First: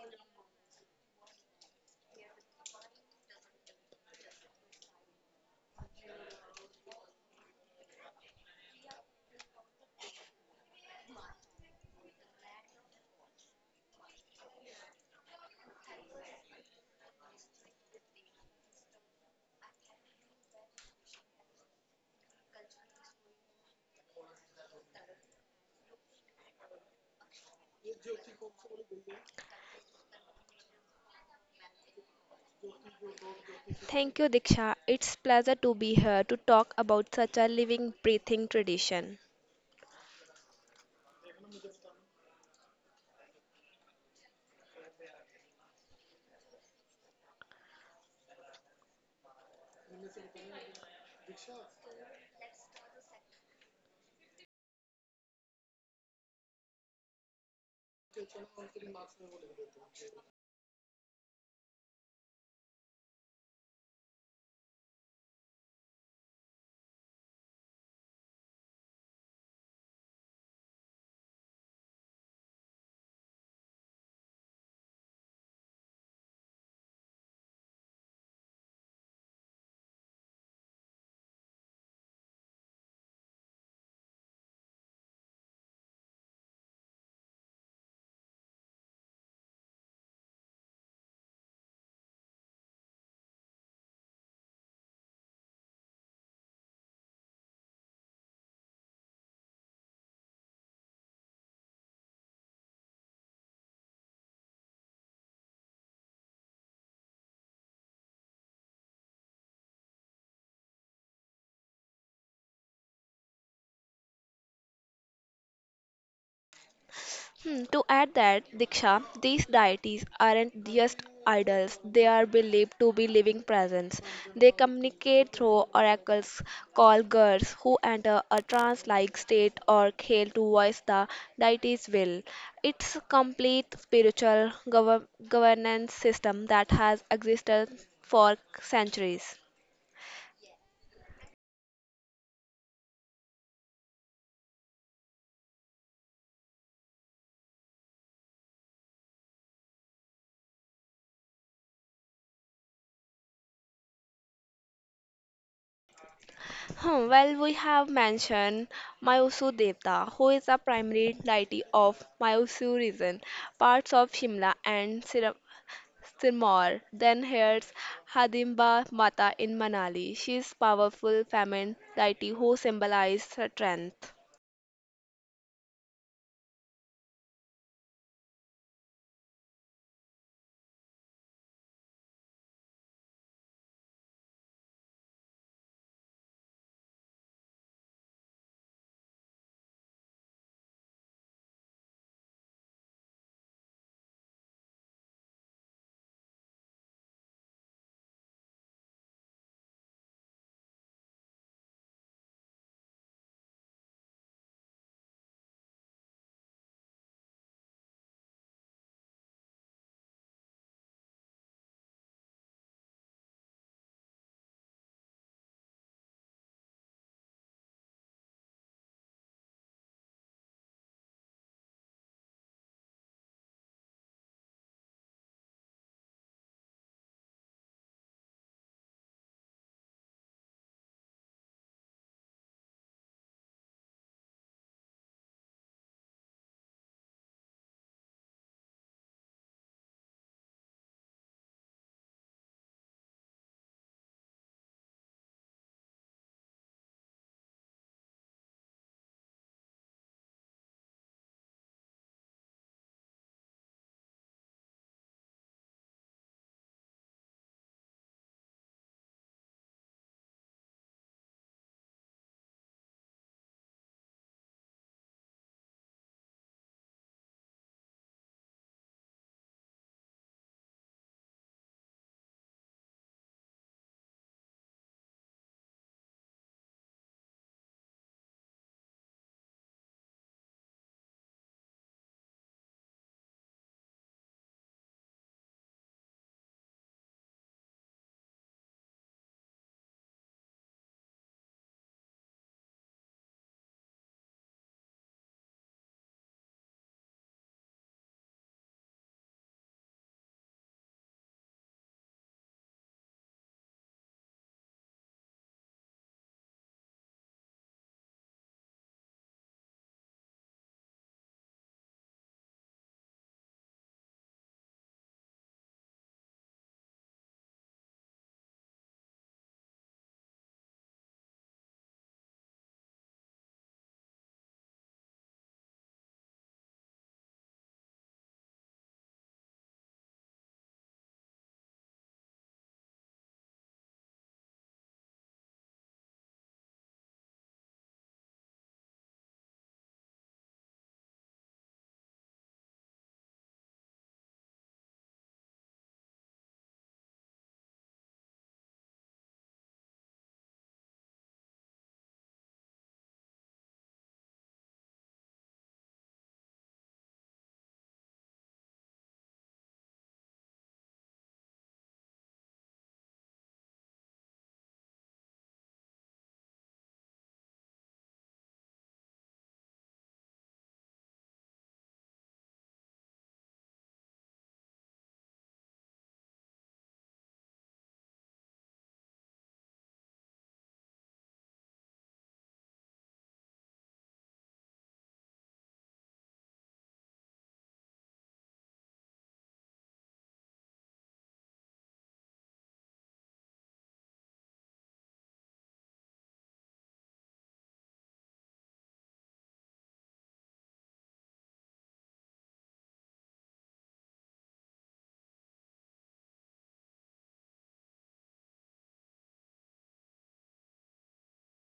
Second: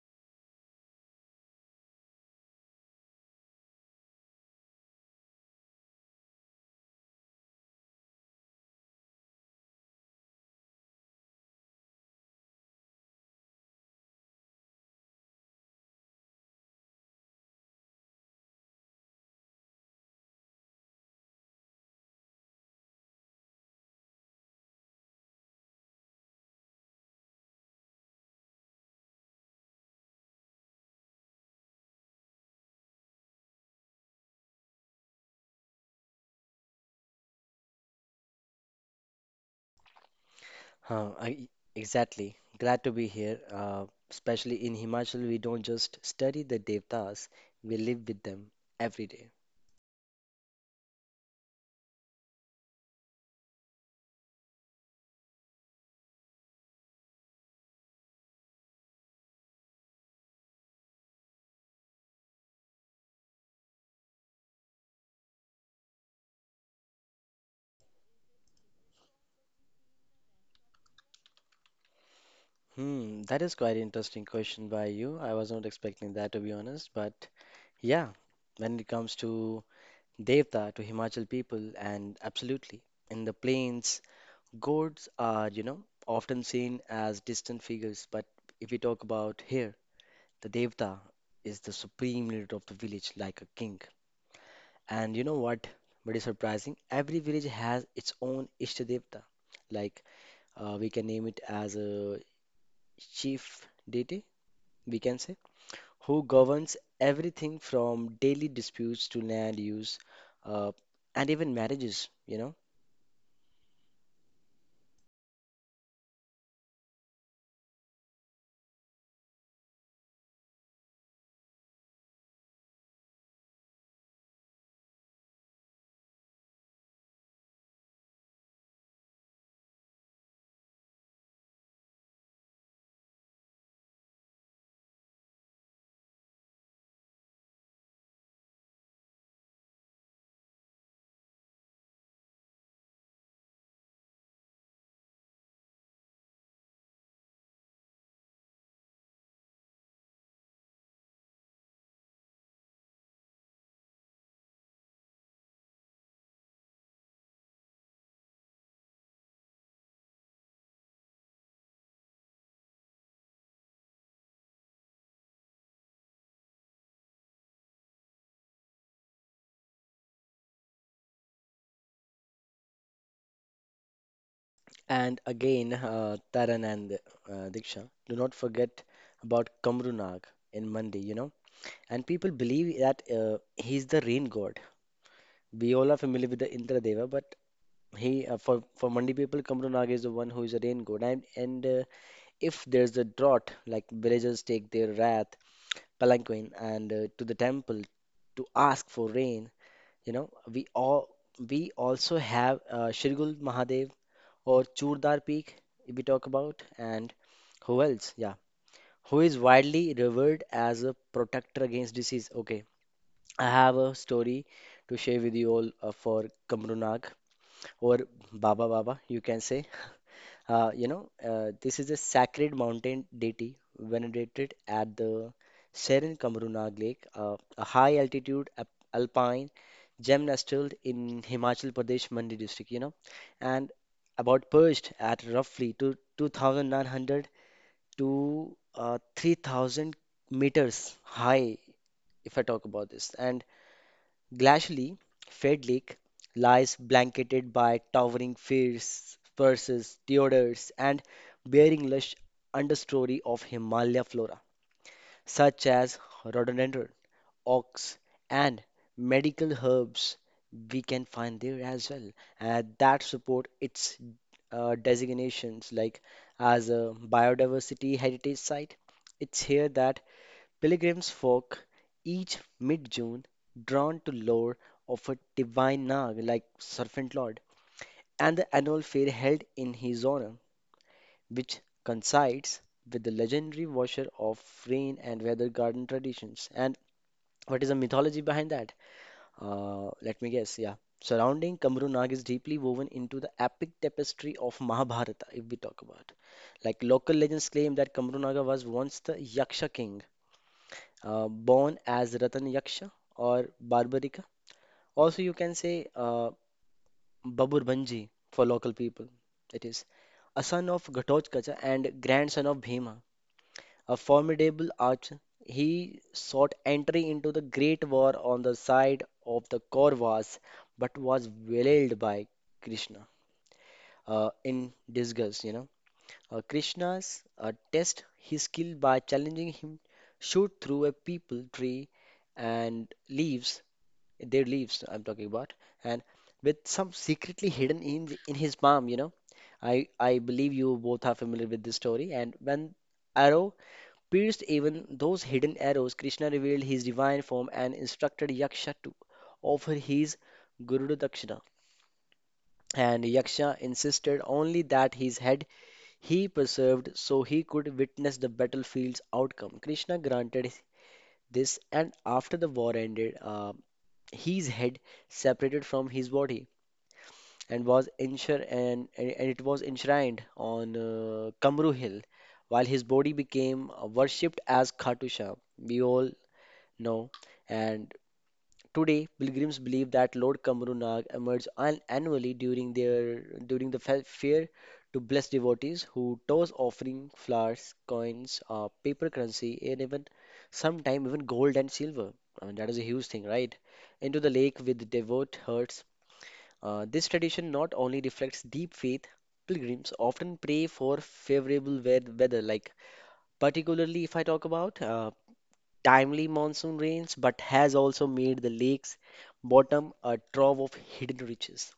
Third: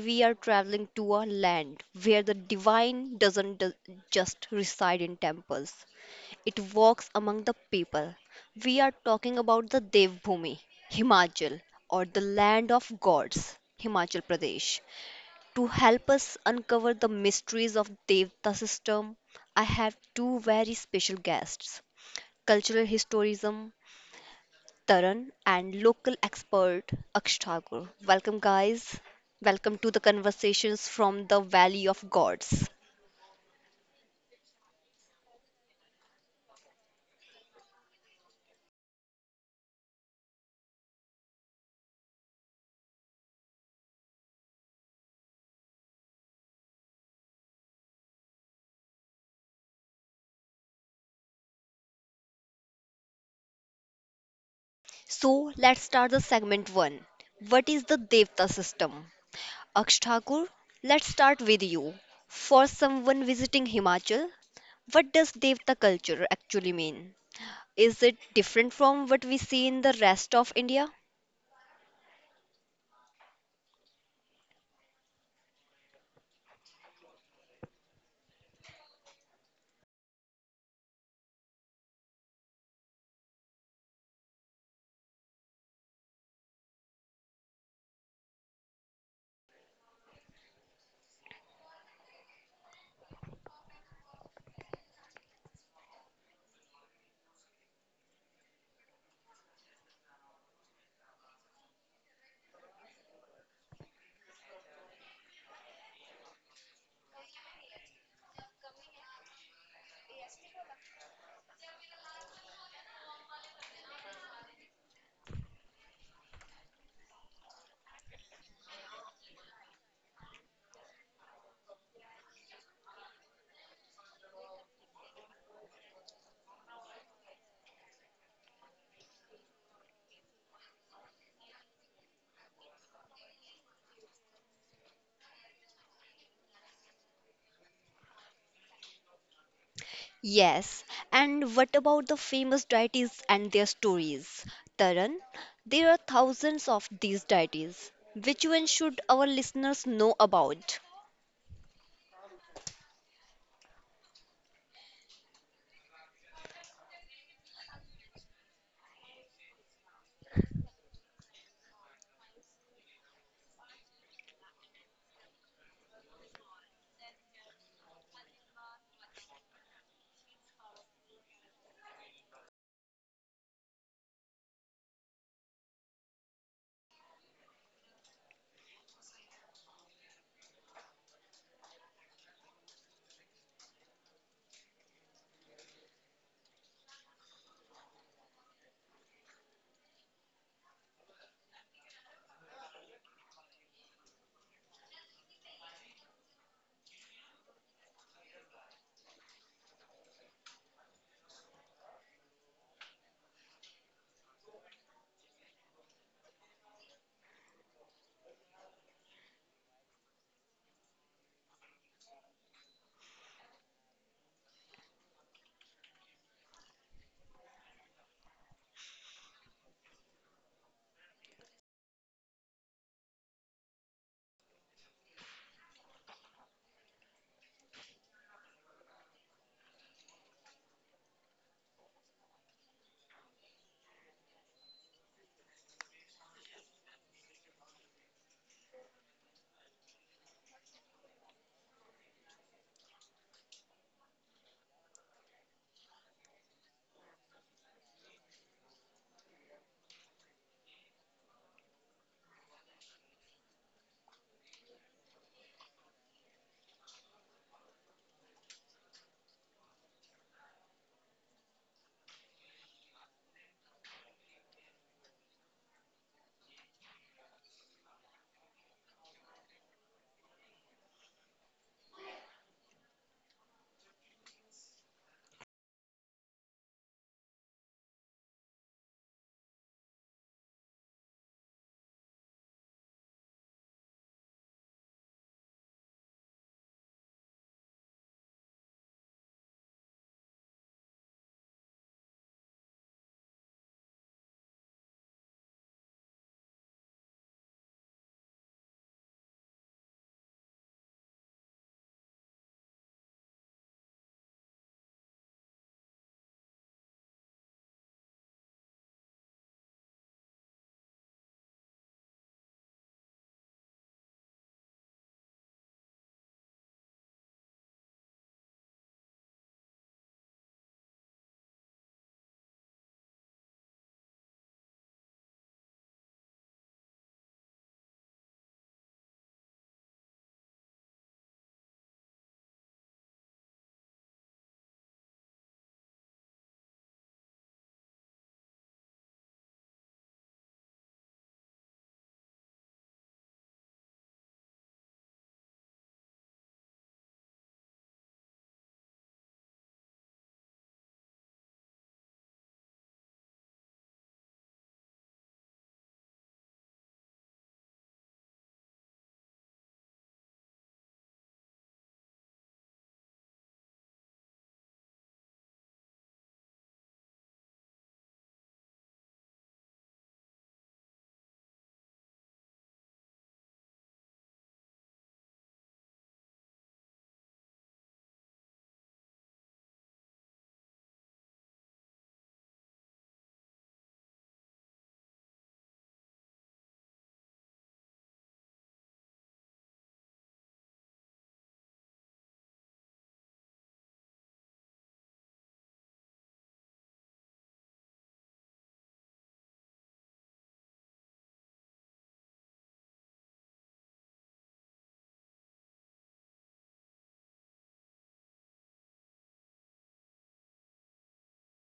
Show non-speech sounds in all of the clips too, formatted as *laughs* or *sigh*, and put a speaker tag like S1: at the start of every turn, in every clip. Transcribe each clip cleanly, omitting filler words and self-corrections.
S1: we are traveling to a land where the divine doesn't just reside in temples. It walks among the people. We are talking about the Devbhumi, Himachal, or the land of gods, Himachal Pradesh. To help us uncover the mysteries of Devta system, I have two very special guests, cultural historism Taran and local expert Aksh Thakur. Welcome, guys. Welcome to the conversations from the Valley of Gods.
S2: Thank you, Diksha. It's pleasure to be here to talk about such a living, breathing tradition.
S3: Huh, I, exactly. Glad to be here. Especially in Himachal, we don't just study the devtas, we live with them every day.
S1: So, let's start the segment one. What is the Devta system? Aksh Thakur, let's start with you. For someone visiting Himachal, what does Devta culture actually mean? Is it different from what we see in the rest of India?
S3: That is quite an interesting question by you. I was not expecting that, to be honest, but yeah, when it comes to devta, to Himachal people, and absolutely in the plains, gods are, often seen as distant figures, but if we talk about here, the devta is the supreme leader of the village, like a king. And you know what? But it's surprising. Every village has its own Ishtadevta. Like we can name it as a chief deity, we can say, who governs everything from daily disputes to land use, uh, and even marriages. You know.
S2: To add that, Diksha, these deities aren't just idols, they are believed to be living presence. They communicate through oracles called girls who enter a trance like state or khel to voice the deity's will. It's a complete spiritual governance system that has existed for centuries.
S1: Yes, and what about the famous deities and their stories? Taran, there are thousands of these deities. Which one should our listeners know about?
S2: Well, we have mentioned Myusur Devta, who is a primary deity of Myusur region, parts of Shimla and Sirmaur. Then here's Hadimba Mata in Manali. She is powerful feminine deity who symbolizes strength.
S3: And again, Taran and Diksha, do not forget about Kamrunag in Mandi. You know. And people believe that he's the rain god. We all are familiar with the Indra Deva, but He for Mandi people, Kamru Nag is the one who is a rain god, and if there's a drought, like villagers take their wrath, palanquin, and to the temple to ask for rain. You know, we all we also have Shirgul Mahadev or Churdar Peak if we talk about, and who else? Yeah, who is widely revered as a protector against disease. Okay, I have a story to share with you all for Kamru Nag or Baba, you can say. This is a sacred mountain deity venerated at the Serin Kamrunag Lake, a high altitude alpine gymnastal in Himachal Pradesh, Mandi district, you know, and about perched at roughly 2,900 to 3,000 meters high, if I talk about this. And Glashly, Fed Lake, lies blanketed by towering firs, spruces, deodars, and bearing lush understory of Himalaya flora, such as rhododendron, ox, and medical herbs we can find there as well, and that support its designations like as a biodiversity heritage site. It's here that Pilgrims folk each mid June, drawn to lore of a divine Nag like Serpent Lord, and the annual fair held in his honor, which coincides with the legendary washer of rain and weather garden traditions. And what is the mythology behind that? Let me guess, yeah. Surrounding Kamru Nag is deeply woven into the epic tapestry of Mahabharata, if we talk about. Like local legends claim that Kamru Naga was once the Yaksha king born as Ratan Yaksha or Barbarika. Also, you can say Babur Banji for local people. It is a son of Ghatotkacha and grandson of Bhima, a formidable archer. He sought entry into the great war on the side of the Kauravas, but was waylaid by Krishna in disgust. Krishna's tests his skill by challenging him shoot through a people tree and leaves, their leaves I'm talking about, and with some secretly hidden in in his palm, you know. I believe you both are familiar with this story. And when arrow pierced even those hidden arrows, Krishna revealed his divine form and instructed Yaksha to offer his Guru Dakshina. And Yaksha insisted only that his head he persevered so he could witness the battlefield's outcome. Krishna granted this, and after the war ended, his head separated from his body and it was enshrined on Kamru Hill, while his body became worshipped as Khatu Shah. We all know, and today, pilgrims believe that Lord Kamru Nag emerged annually during their during the fair to bless devotees who toss offering flowers, coins, paper currency, and even sometime even gold and silver. I mean, that is a huge thing, right? Into the lake with devout hearts. This tradition not only reflects deep faith, pilgrims often pray for favorable weather, like particularly if I talk about timely monsoon rains, but has also made the lake's bottom a trove of hidden riches,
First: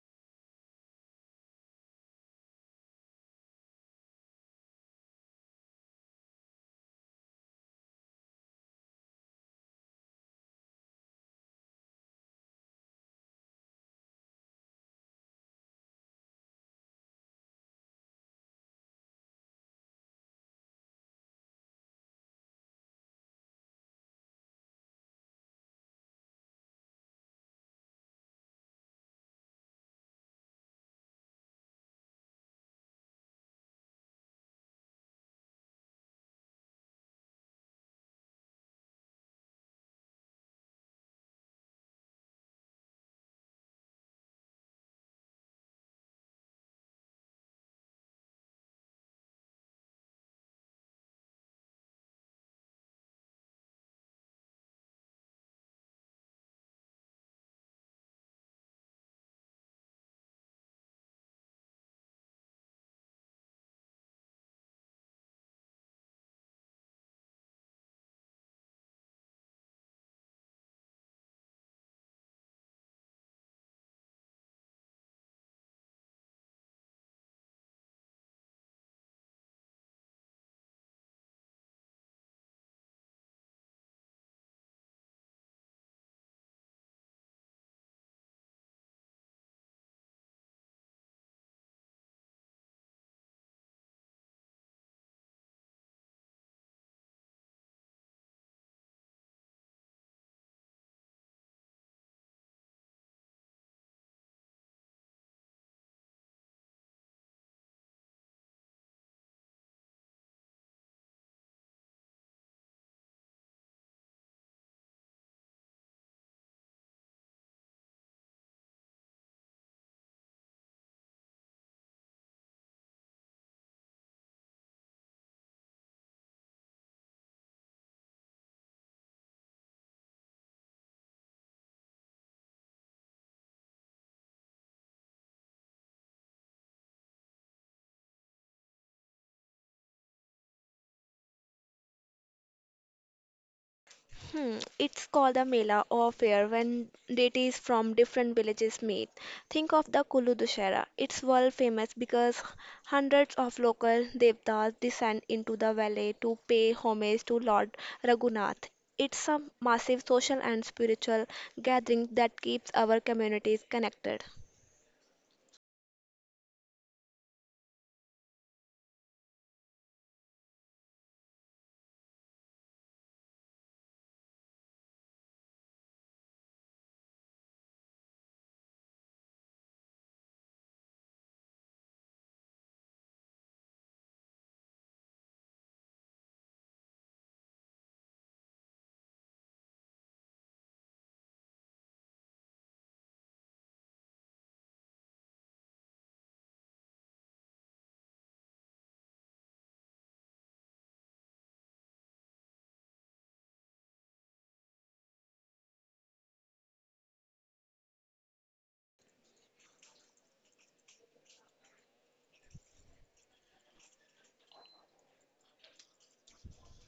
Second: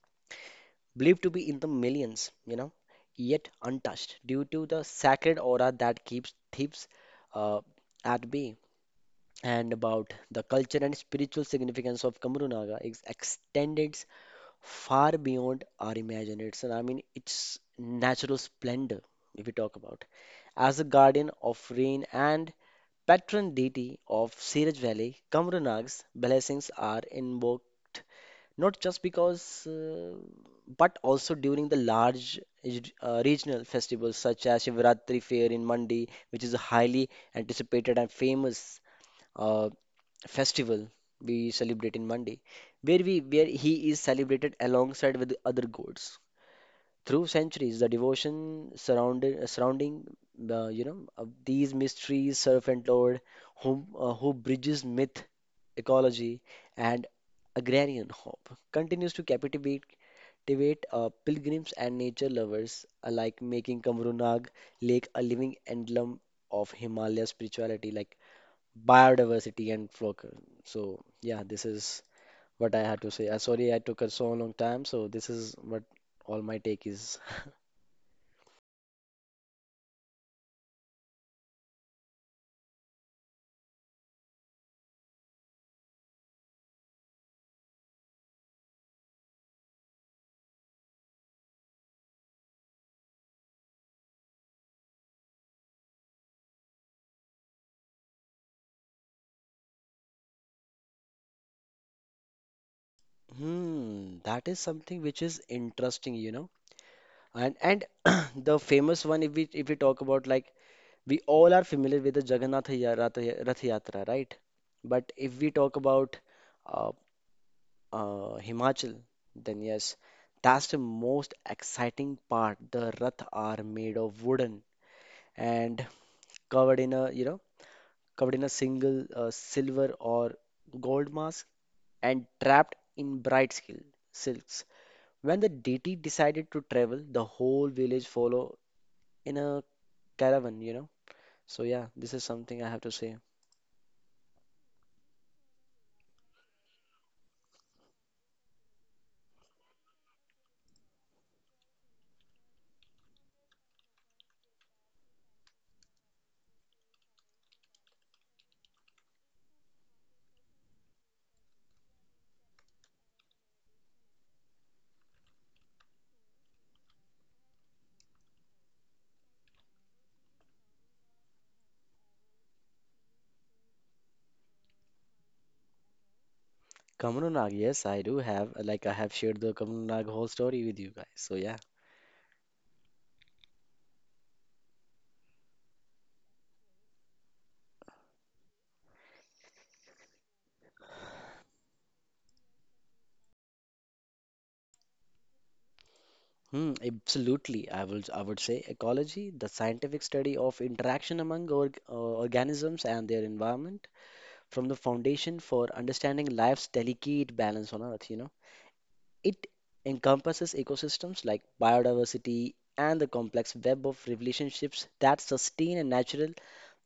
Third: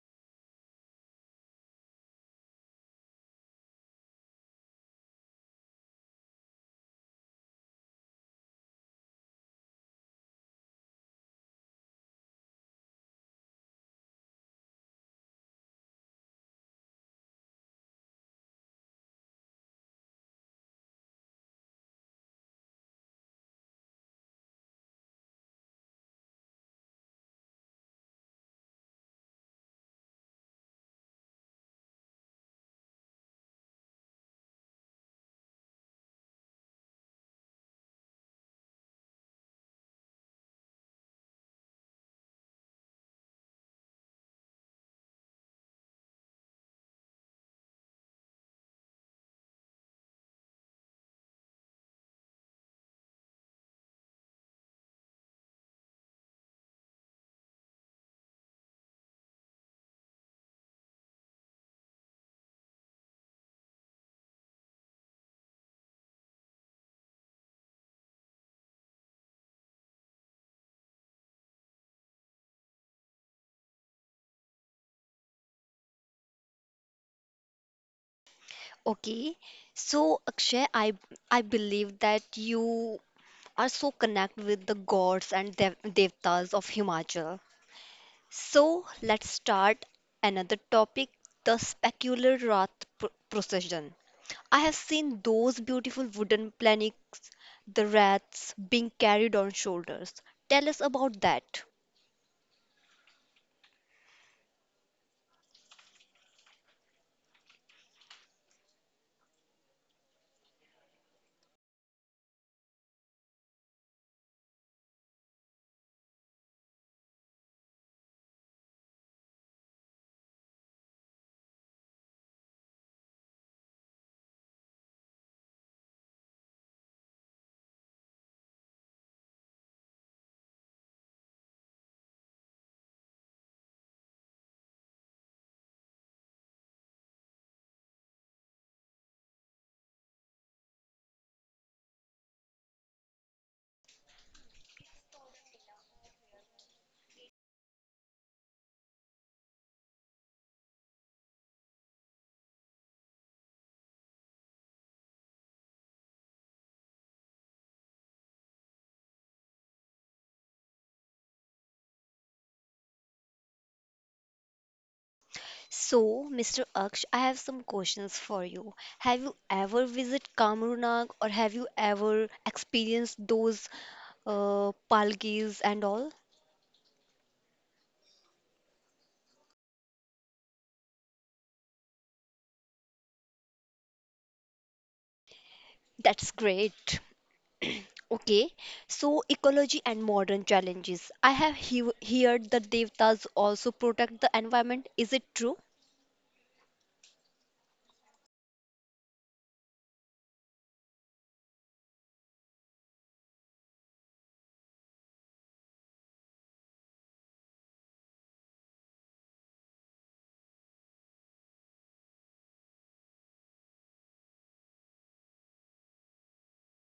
S3: believed to be in the millions, you know, yet untouched due to the sacred aura that keeps thieves uh, at bay. And about the culture and spiritual significance of Kamurunaga is extended far beyond our imagination. I mean, its natural splendor, if we talk about, as a guardian of rain and Patron deity of Siraj Valley, Kamranag's blessings are invoked not just because, uh, but also during the large regional festivals such as Shivratri fair in Mandi, which is a highly anticipated and famous uh, festival we celebrate in Mandi, where he is celebrated alongside with the other gods. Through centuries, surrounding of these mysteries, servant Lord, who bridges myth, ecology, and agrarian hope, continues to captivate, pilgrims and nature lovers alike, making Kamru Lake a living emblem of Himalaya spirituality, like biodiversity and flock. So yeah, this is what I had to say. Sorry, I took a so long time. So this is what all my take is. *laughs*
S1: Okay, so Akshay, I believe that you are so connected with the gods and devtas of Himachal. So let's start another topic, the specular Rath procession. I have seen those beautiful wooden planks, the rats being carried on shoulders. Tell us about that.
S3: That is something which is interesting, you know. And *clears throat* the famous one, if we talk about, like we all are familiar with the Jagannath Ya- Rath Ya- Rath Yatra, right? But if we talk about uh, Himachal, then yes, that's the most exciting part. The Rath are made of wooden and covered in a you know covered in a single silver or gold mask and trapped in bright silks. When the deity decided to travel, the whole village followed in a caravan, you know. So yeah, this is something I have to say.
S2: It's called a mela or fair when deities from different villages meet. Think of the Kulu Dussehra. It's world famous because hundreds of local devtas descend into the valley to pay homage to Lord Raghunath. It's a massive social and spiritual gathering that keeps our communities connected.
S1: So, Mr. Aksh, I have some questions for you. Have you ever visited Kamrunag or have you ever experienced those palgis and all?
S3: Kamru Nag, yes, I do have. Like I have shared the Kamru Nag whole story with you guys. So yeah,
S1: That's great. Okay, so ecology and modern challenges. I have heard the devtas also protect the environment. Is it true?
S3: hmm, absolutely. I will. I would say ecology, the scientific study of interaction among organisms and their environment, from the foundation for understanding life's delicate balance on Earth. You know. It encompasses ecosystems like biodiversity and the complex web of relationships that sustain a natural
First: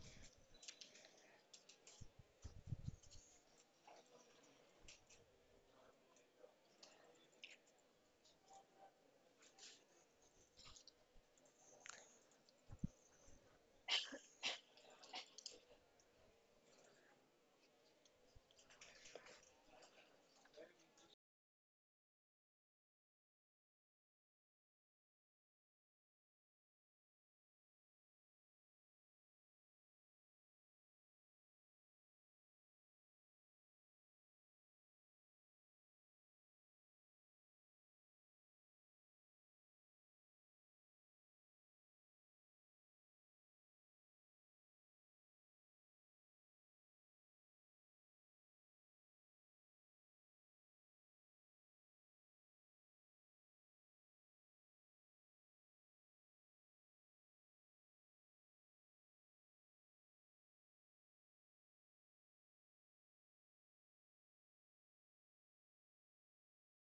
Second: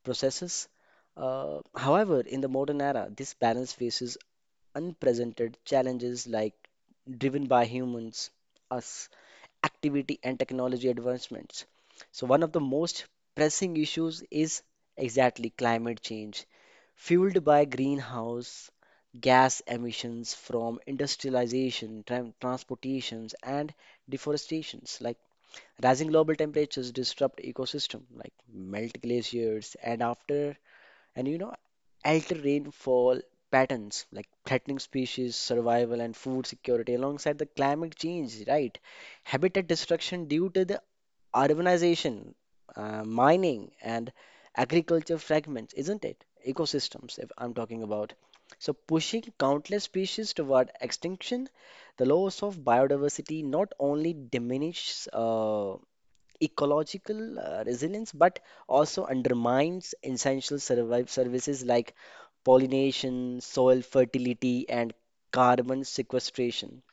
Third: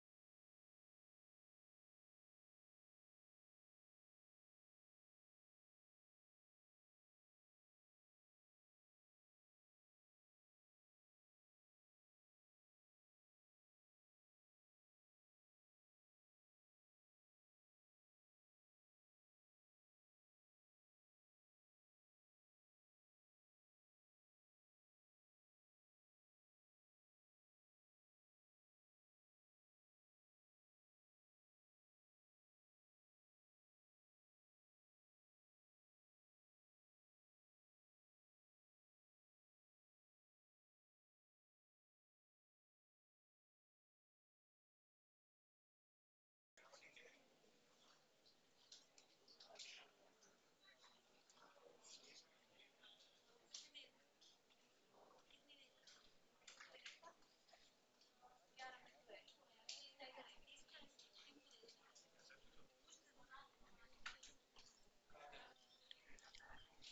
S3: processes. However, in the modern era, this balance faces unprecedented challenges like driven by humans, us, activity and technology advancements. So one of the most pressing issues is exactly climate change fueled by greenhouse gas emissions from industrialization, transportations, and deforestations. Like rising global temperatures disrupt ecosystem, like melt glaciers, and after and you know alter rainfall patterns, like threatening species survival and food security, alongside the climate change, right? Habitat destruction due to the urbanization, mining, and agriculture fragments, isn't it? Ecosystems, if I'm talking about. So, pushing countless species toward extinction, the loss of biodiversity not only diminishes ecological resilience but also undermines essential survive services like pollination, soil fertility, and carbon sequestration.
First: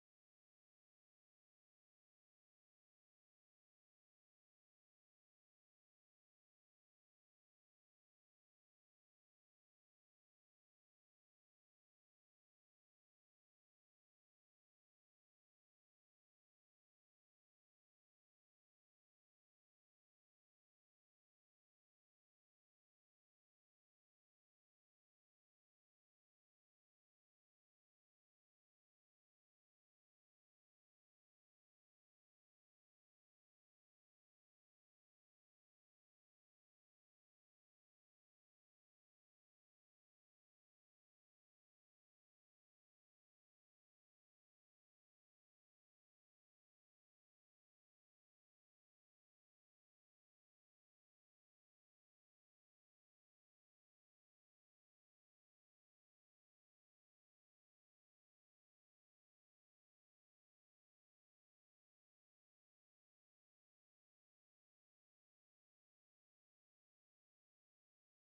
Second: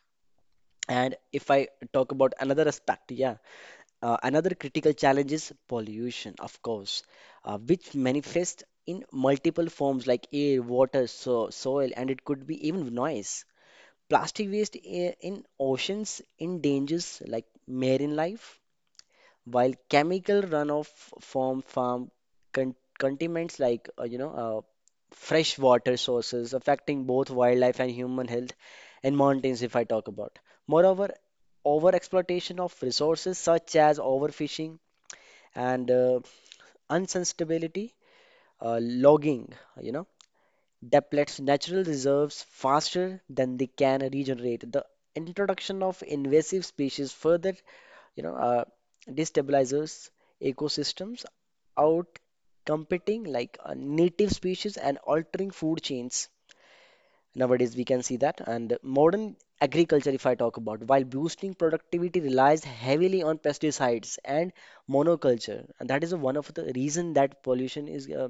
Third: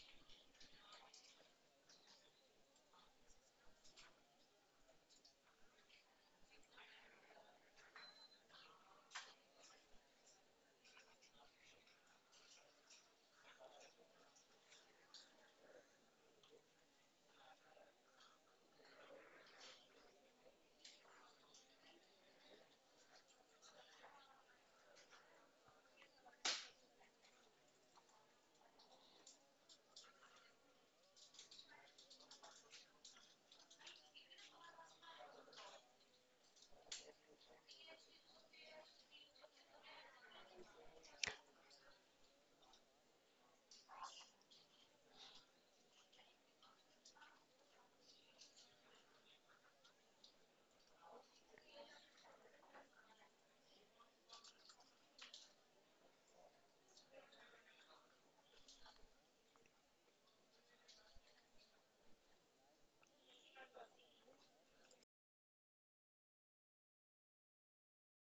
S3: And if I talk about another aspect, yeah, another critical challenge is pollution, of course, which manifests in multiple forms like air, water, so soil, and it could be even noise. Plastic waste in oceans endangers like marine life, while chemical runoff from farm con contaminants like fresh water sources, affecting both wildlife and human health, and mountains if I talk about. Moreover, over exploitation of resources such as overfishing and unsustainability, logging, you know, depletes natural reserves faster than they can regenerate. The introduction of invasive species further, you know, uh, destabilizes ecosystems, out competing like native species and altering food chains. Nowadays, we can see that. And modern agriculture, if I talk about, while boosting productivity, relies heavily on pesticides and monoculture. And that is one of the reason that pollution is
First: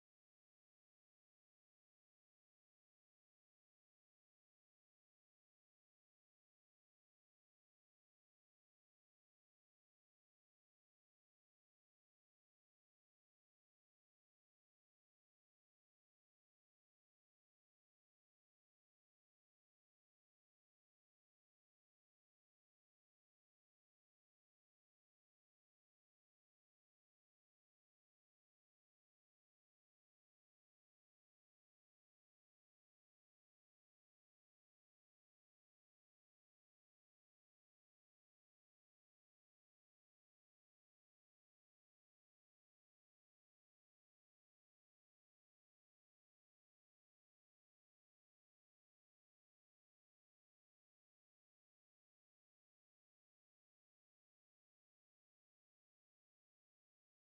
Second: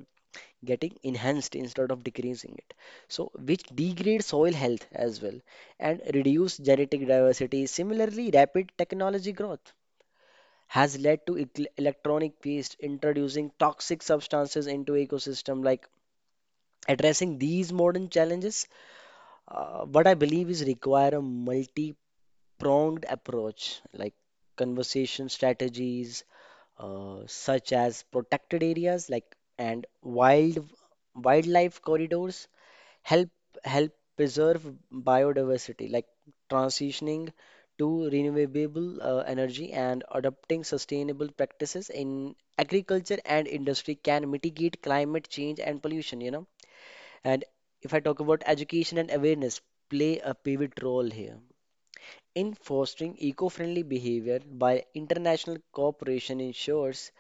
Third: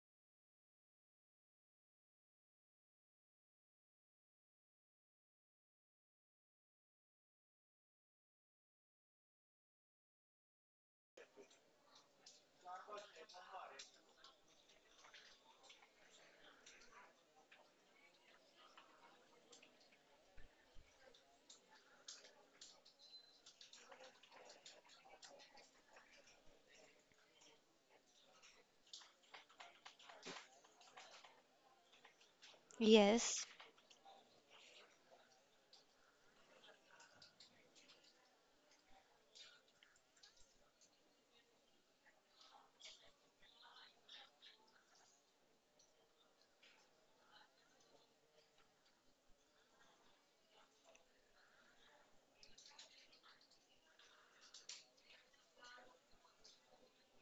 S3: getting enhanced instead of decreasing it. So, which degrades soil health as well and reduce genetic diversity. Similarly, rapid technology growth has led to electronic waste introducing toxic substances into ecosystem like addressing these modern challenges what I believe is require a multi-pronged approach, like conversation strategies such as protected areas, like and wild wildlife corridors help
S1: Yes.
S3: help preserve biodiversity, like transitioning to renewable energy and adopting sustainable practices in agriculture and industry can mitigate climate change and pollution. You know and if I talk about education and awareness, play a pivot role here. In fostering eco friendly behavior by international cooperation ensures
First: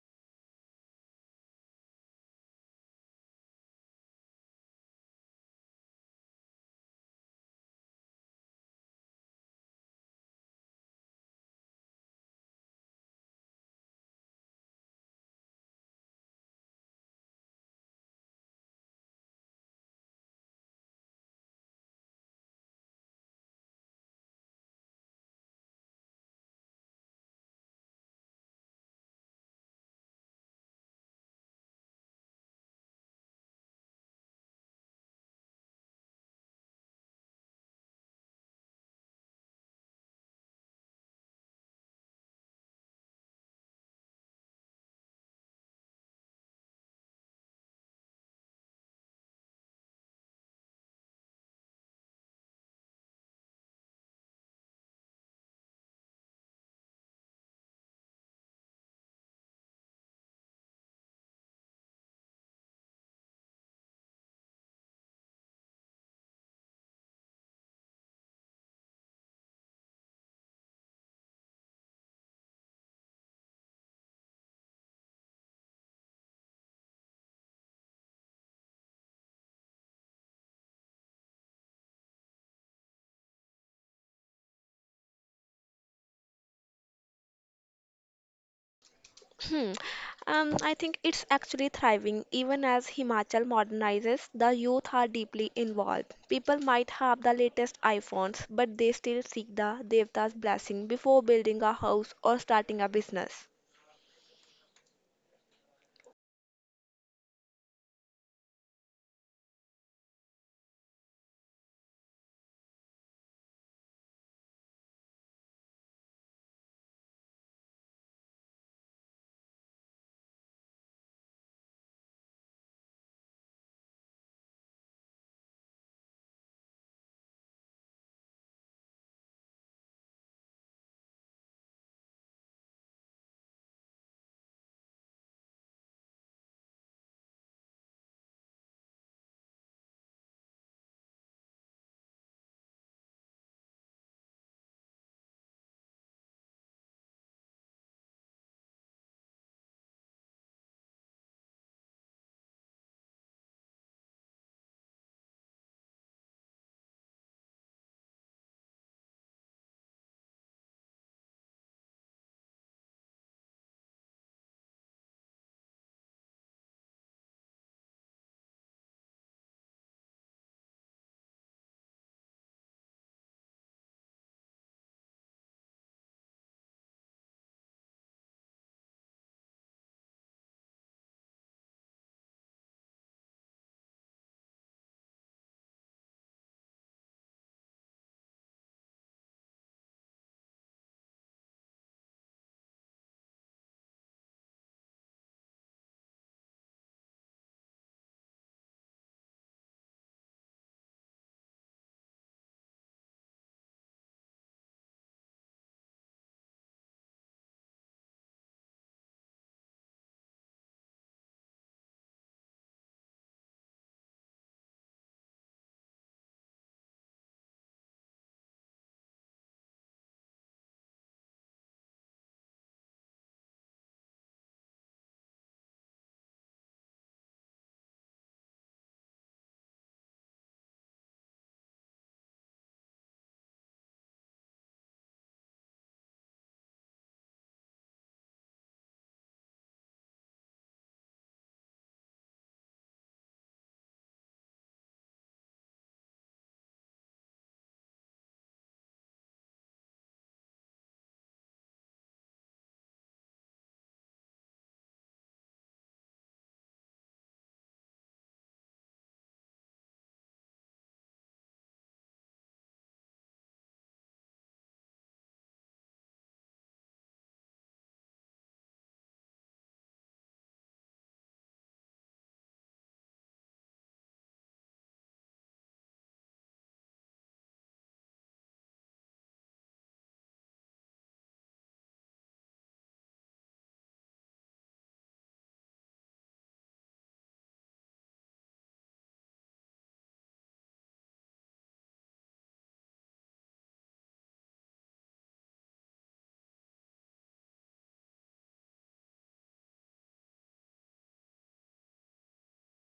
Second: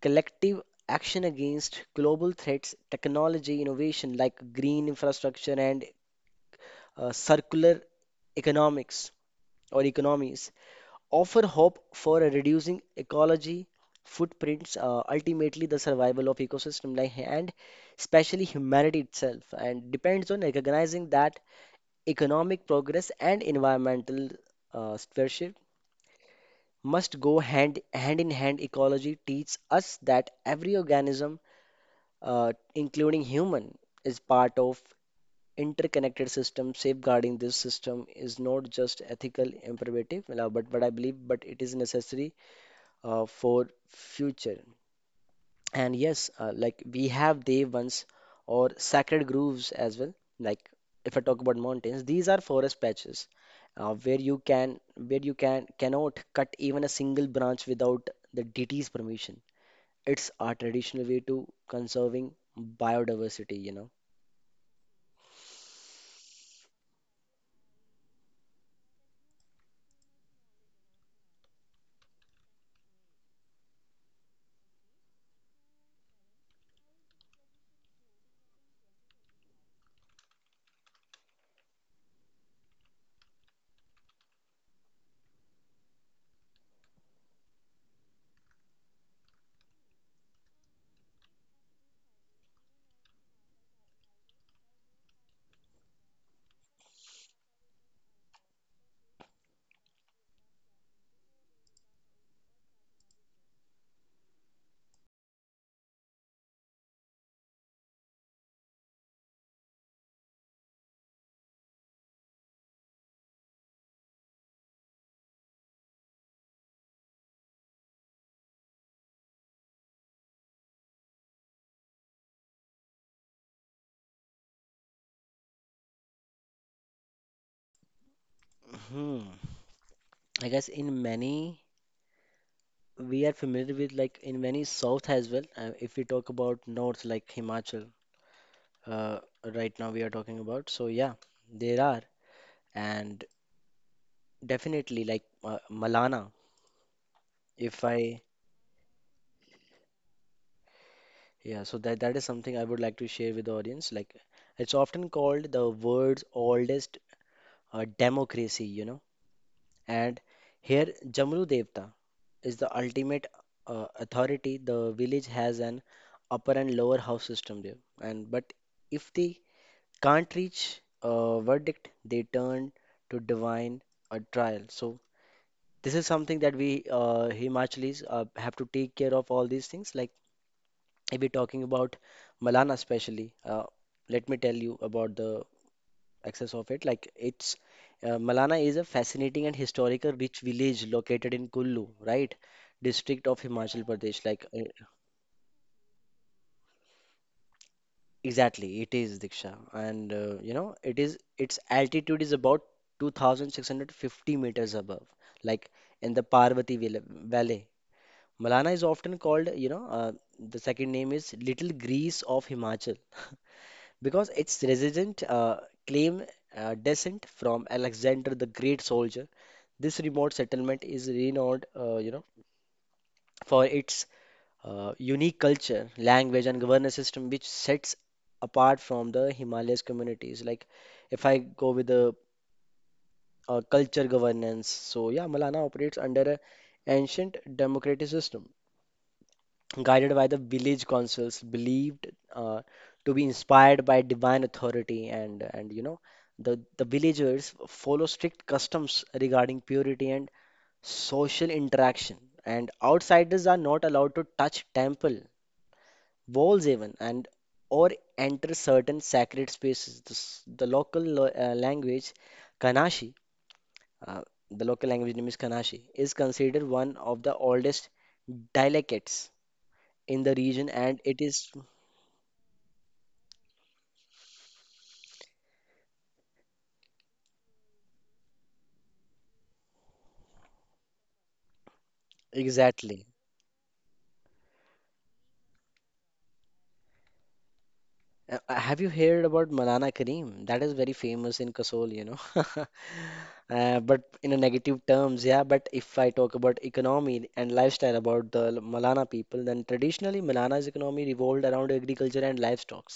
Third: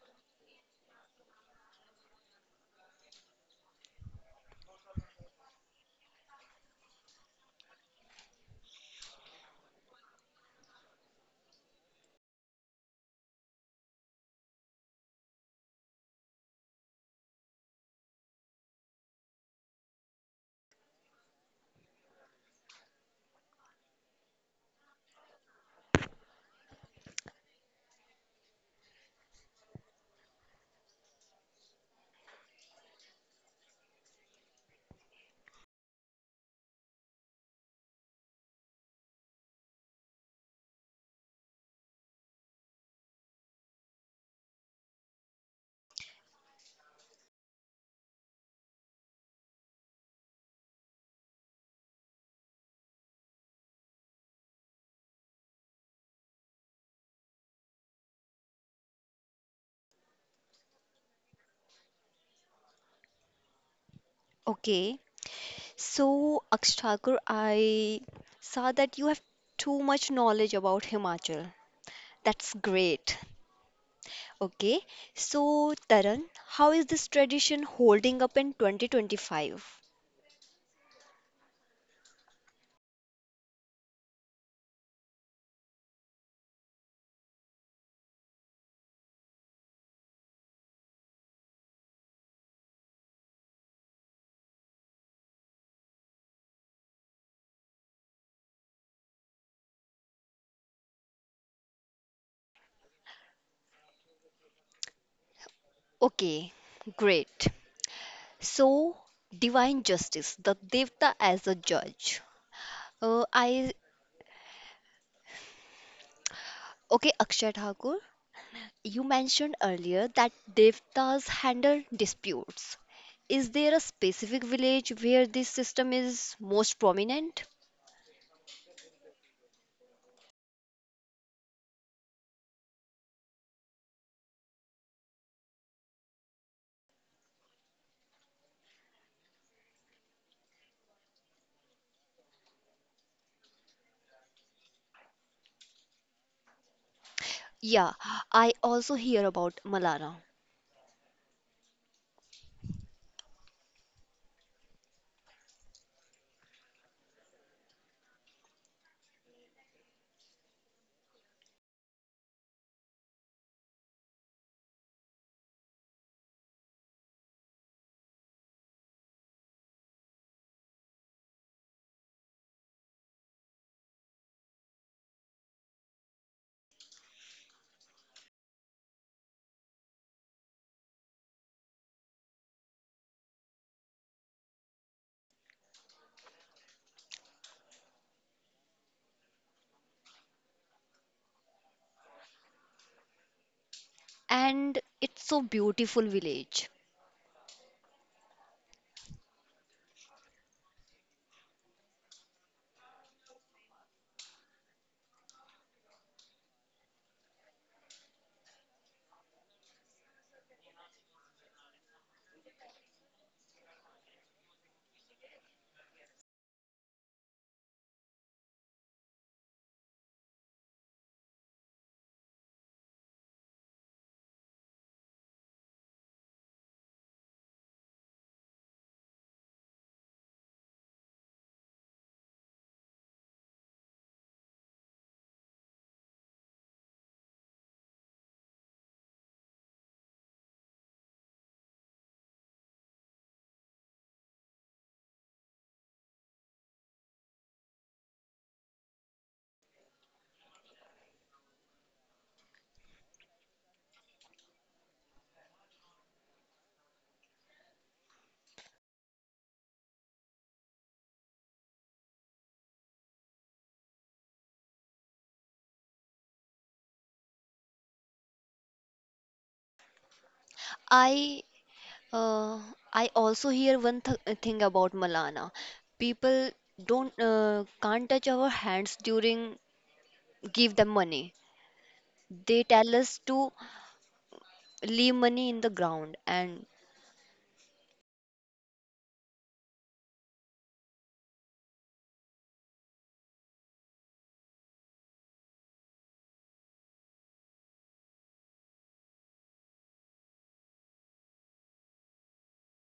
S3: collective action against global threats, technology innovation like green infrastructure and circular economics or economies offer hope for a reducing ecology footprints ultimately the survival of ecosystem like and especially humanity itself and depends on recognizing that economic progress and environmental stewardship must go hand in hand. Ecology teaches us that every organism, including human, is part of interconnected system. Safeguarding this system is not just ethical imperative, but I believe, but it is necessary for future. And yes, like we have Dev ones or sacred groves as well. Like if I talk about mountains, these are forest patches where you can cannot cut even a single branch without the deity's permission. It's our traditional way to conserving biodiversity.
S1: Okay, so Akshthakur, I saw that you have too much knowledge about Himachal. That's great. Okay, so Taran, how is this tradition holding up in 2025?
S2: Hmm. I think it's actually thriving. Even as Himachal modernizes, the youth are deeply involved. People might have the latest iPhones, but they still seek the Devta's blessing before building a house or starting a business.
S1: Okay, great. So, divine justice, the Devta as a judge. I Okay, Akshay Thakur, you mentioned earlier that devtas handle disputes. Is there a specific village where this system is most prominent?
S3: Hmm. I guess in many we are familiar with like in many south as well. If we talk about north like Himachal, uh, right now we are talking about. So yeah, there are and definitely, like Malana, if
S1: Yeah,
S3: I,
S1: I also hear about Malana,
S3: yeah, so that is something I would like to share with the audience. Like, it's often called the world's oldest democracy, you know. And here, Jamru Devta is the ultimate authority. The village has an upper and lower house system there. And but if they can't reach a verdict, they turn to divine a trial. So this is something that we Himachalis have to take care of all these things like if we're talking about Malana especially, let me tell you about the access of it. Like it's Malana is a fascinating and historical rich village located in Kullu, right? District of Himachal Pradesh. Like
S1: and it's so beautiful village.
S3: exactly, it is Diksha, and you know it is its altitude is about 2,650 meters above, like in the Valley. Malana is often called, you know, the second name is Little Greece of Himachal. *laughs* Because its resident claim descent from Alexander the Great soldier. This remote settlement is renowned, you know, for its unique culture, language, and governance system, which sets apart from the Himalayas communities. Like, if I go with the culture governance, so yeah, Malana operates under a ancient democratic system guided by the village councils, believed uh, to be inspired by divine authority, and you know the villagers follow strict customs regarding purity and social interaction, and outsiders are not allowed to touch temple walls even and or enter certain sacred spaces. This, the language Kanashi, uh, the local language name is Kanashi, is considered one of the oldest dialects in the region, and it
S1: I
S3: is
S1: uh, I also hear one thing about Malana. People don't can't touch our hands during give them money. They tell
S3: exactly.
S1: us to leave money in the ground and
S3: Have you heard about Malana Kareem? That is very famous in Kasol, you know. *laughs* But in a negative terms, yeah. But if I talk about economy and lifestyle about Malana people, then traditionally Malana's economy revolved around agriculture and livestock.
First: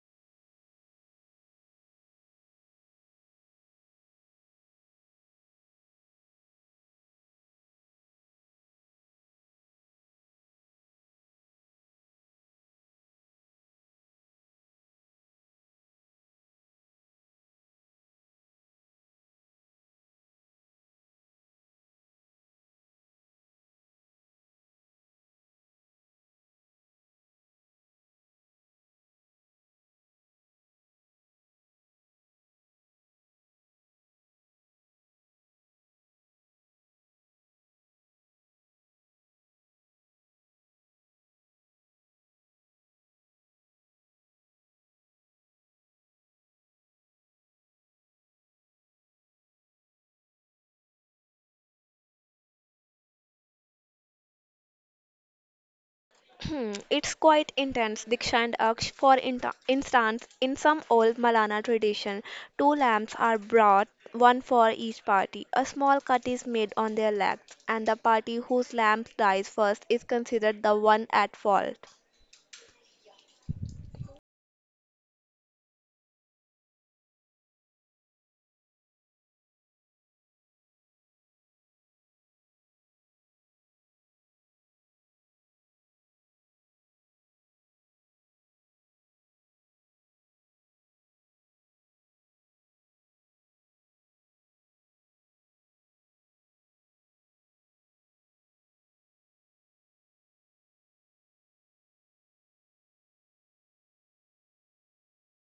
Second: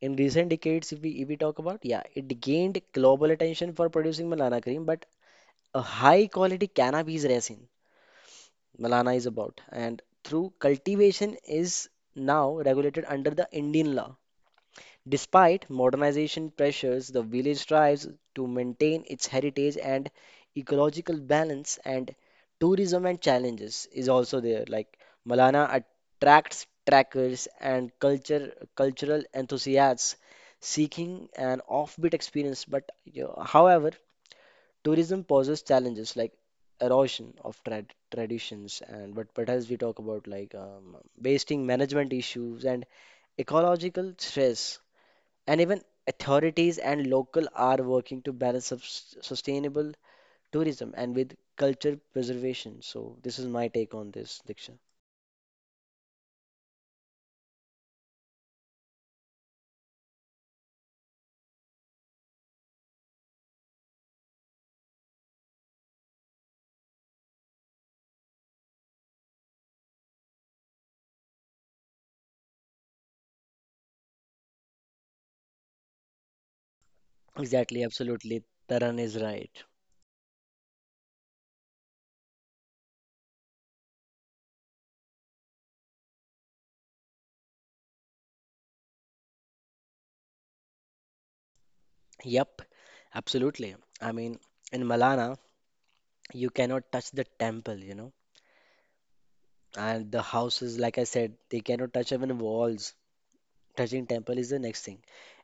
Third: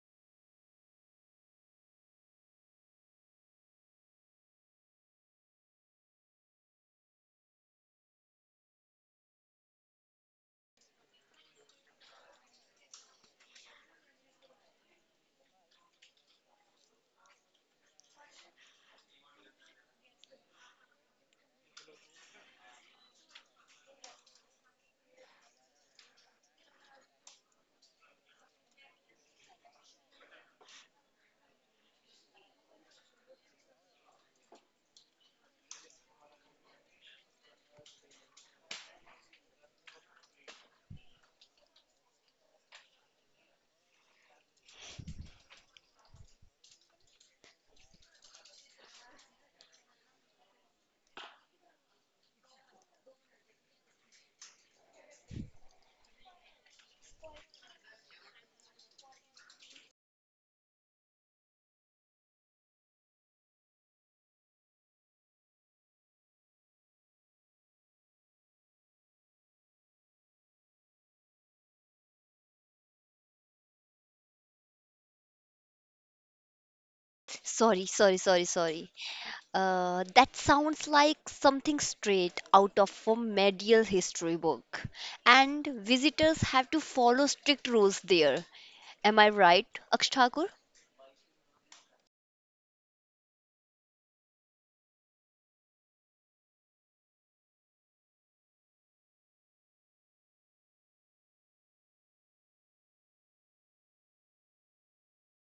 S3: In recent decades, if we talk about, yeah, it gained global attention for producing Malana cream, but a high quality cannabis resin. Malana is about. And through cultivation is now regulated under the Indian law. Despite modernization pressures, the village strives to maintain its heritage and ecological balance and tourism and challenges is also there. Like Malana attracts trackers and culture cultural enthusiasts seeking an offbeat experience. But you know, however, tourism poses challenges like erosion of traditions and but as we talk about like wasting management issues and ecological stress and even authorities and local are working to balance sustainable tourism and with culture preservation, so this is my take on this, Diksha.
S2: It's quite intense. Diksha and Aksh, for instance, in some old Malana tradition, two lamps are brought, one for each party. A small cut is made on their legs, and the party whose lamp dies first is considered the one at fault.
S3: Exactly,
S1: sorry, sorry,
S3: absolutely,
S1: sorry, sorry.
S3: Taran is right.
S1: That sounds like something straight out of a medieval history book. And visitors have to follow strict rules there. Am I right, Aksh Thakur?
S3: Yep, absolutely. I mean, in Malana you cannot touch the temple, you know. And the houses, like I said, they cannot touch even walls. Touching temple is the next thing.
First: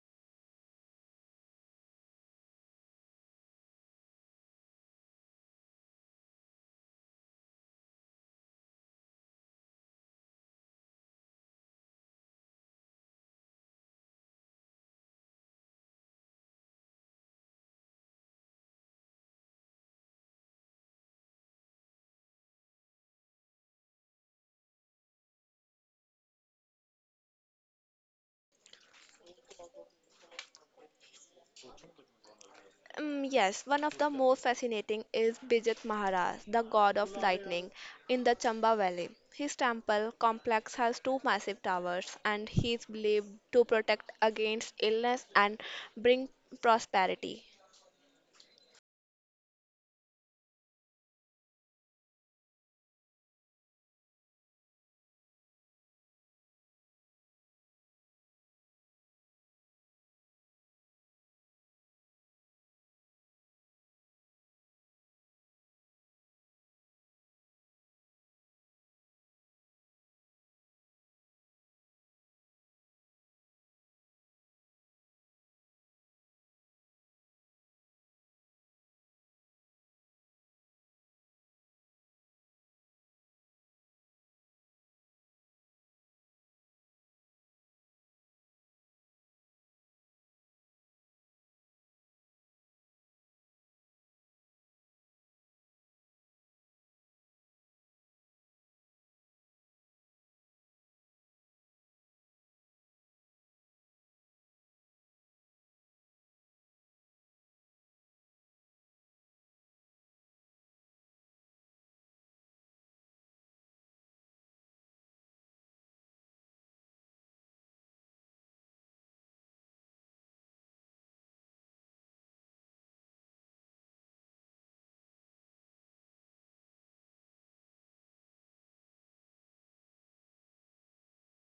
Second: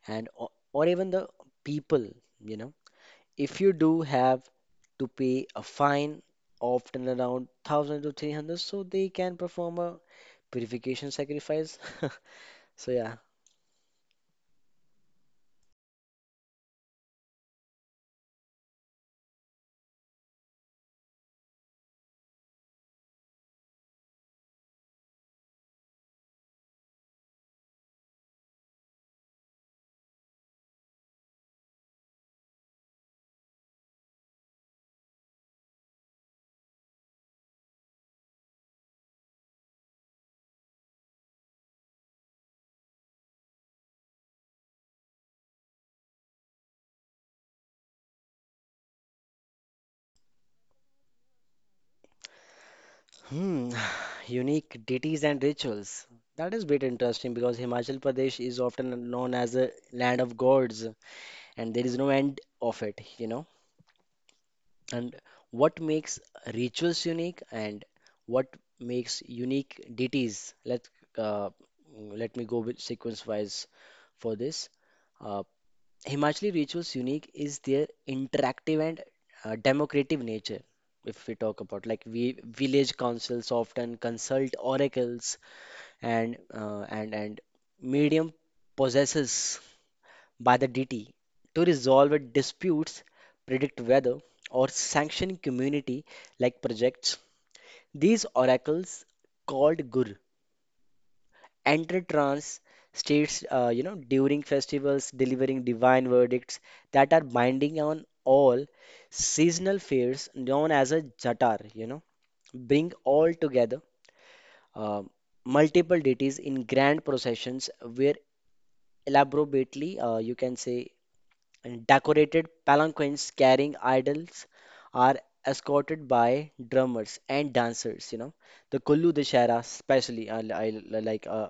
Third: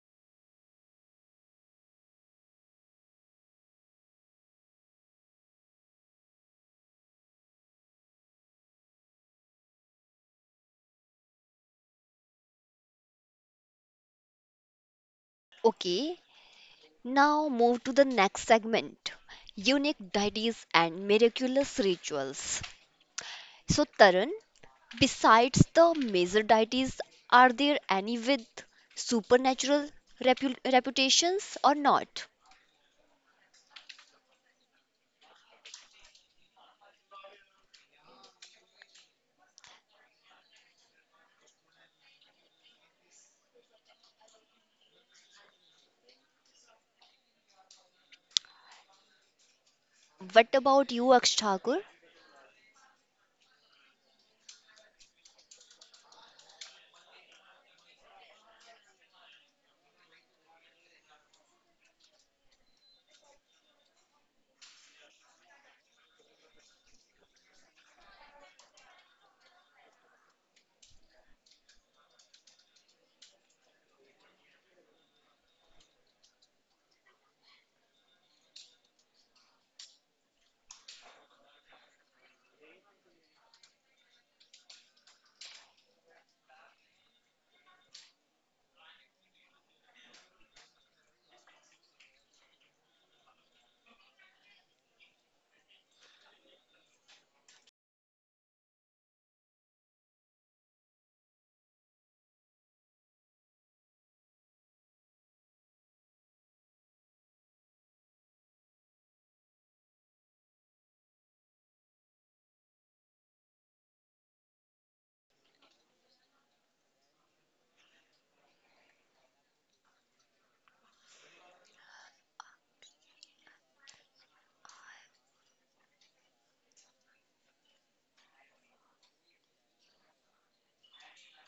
S3: Or even the people, you know. If you do have to pay a fine, often around 1000 to 300, so they can perform a purification sacrifice. *laughs* So yeah.
S1: Okay, now move to the next segment, unique deities and miraculous rituals. So, Tarun, besides the major deities, are there any with supernatural reputations or not?
S2: Yes, one of the most fascinating is Bijit Maharaj, the god of lightning, in the Chamba Valley. His temple complex has two massive towers, and he is believed to protect against illness and bring prosperity.
S1: What about you, Aksh Thakur?
S3: Hmm. *sighs* Unique deities and rituals. That is bit interesting because Himachal Pradesh is often known as a land of gods and there is no end of it, you know. And what makes rituals unique and what makes unique deities? Uh, Let me go with sequence wise for this. Uh, Himachali rituals unique is their interactive and democratic nature. If we talk about like we village councils often consult oracles and medium possesses by the DT to resolve a disputes, predict weather, or sanction community like projects. These oracles, called Gur, enter trance states you know during festivals delivering divine verdicts that are binding on all seasonal fairs known as a jatar, you know, bring all together uh, multiple deities in grand processions where elaborately you can say and decorated palanquins carrying idols are escorted by drummers and dancers. You know, the Kullu Dashera, especially, I like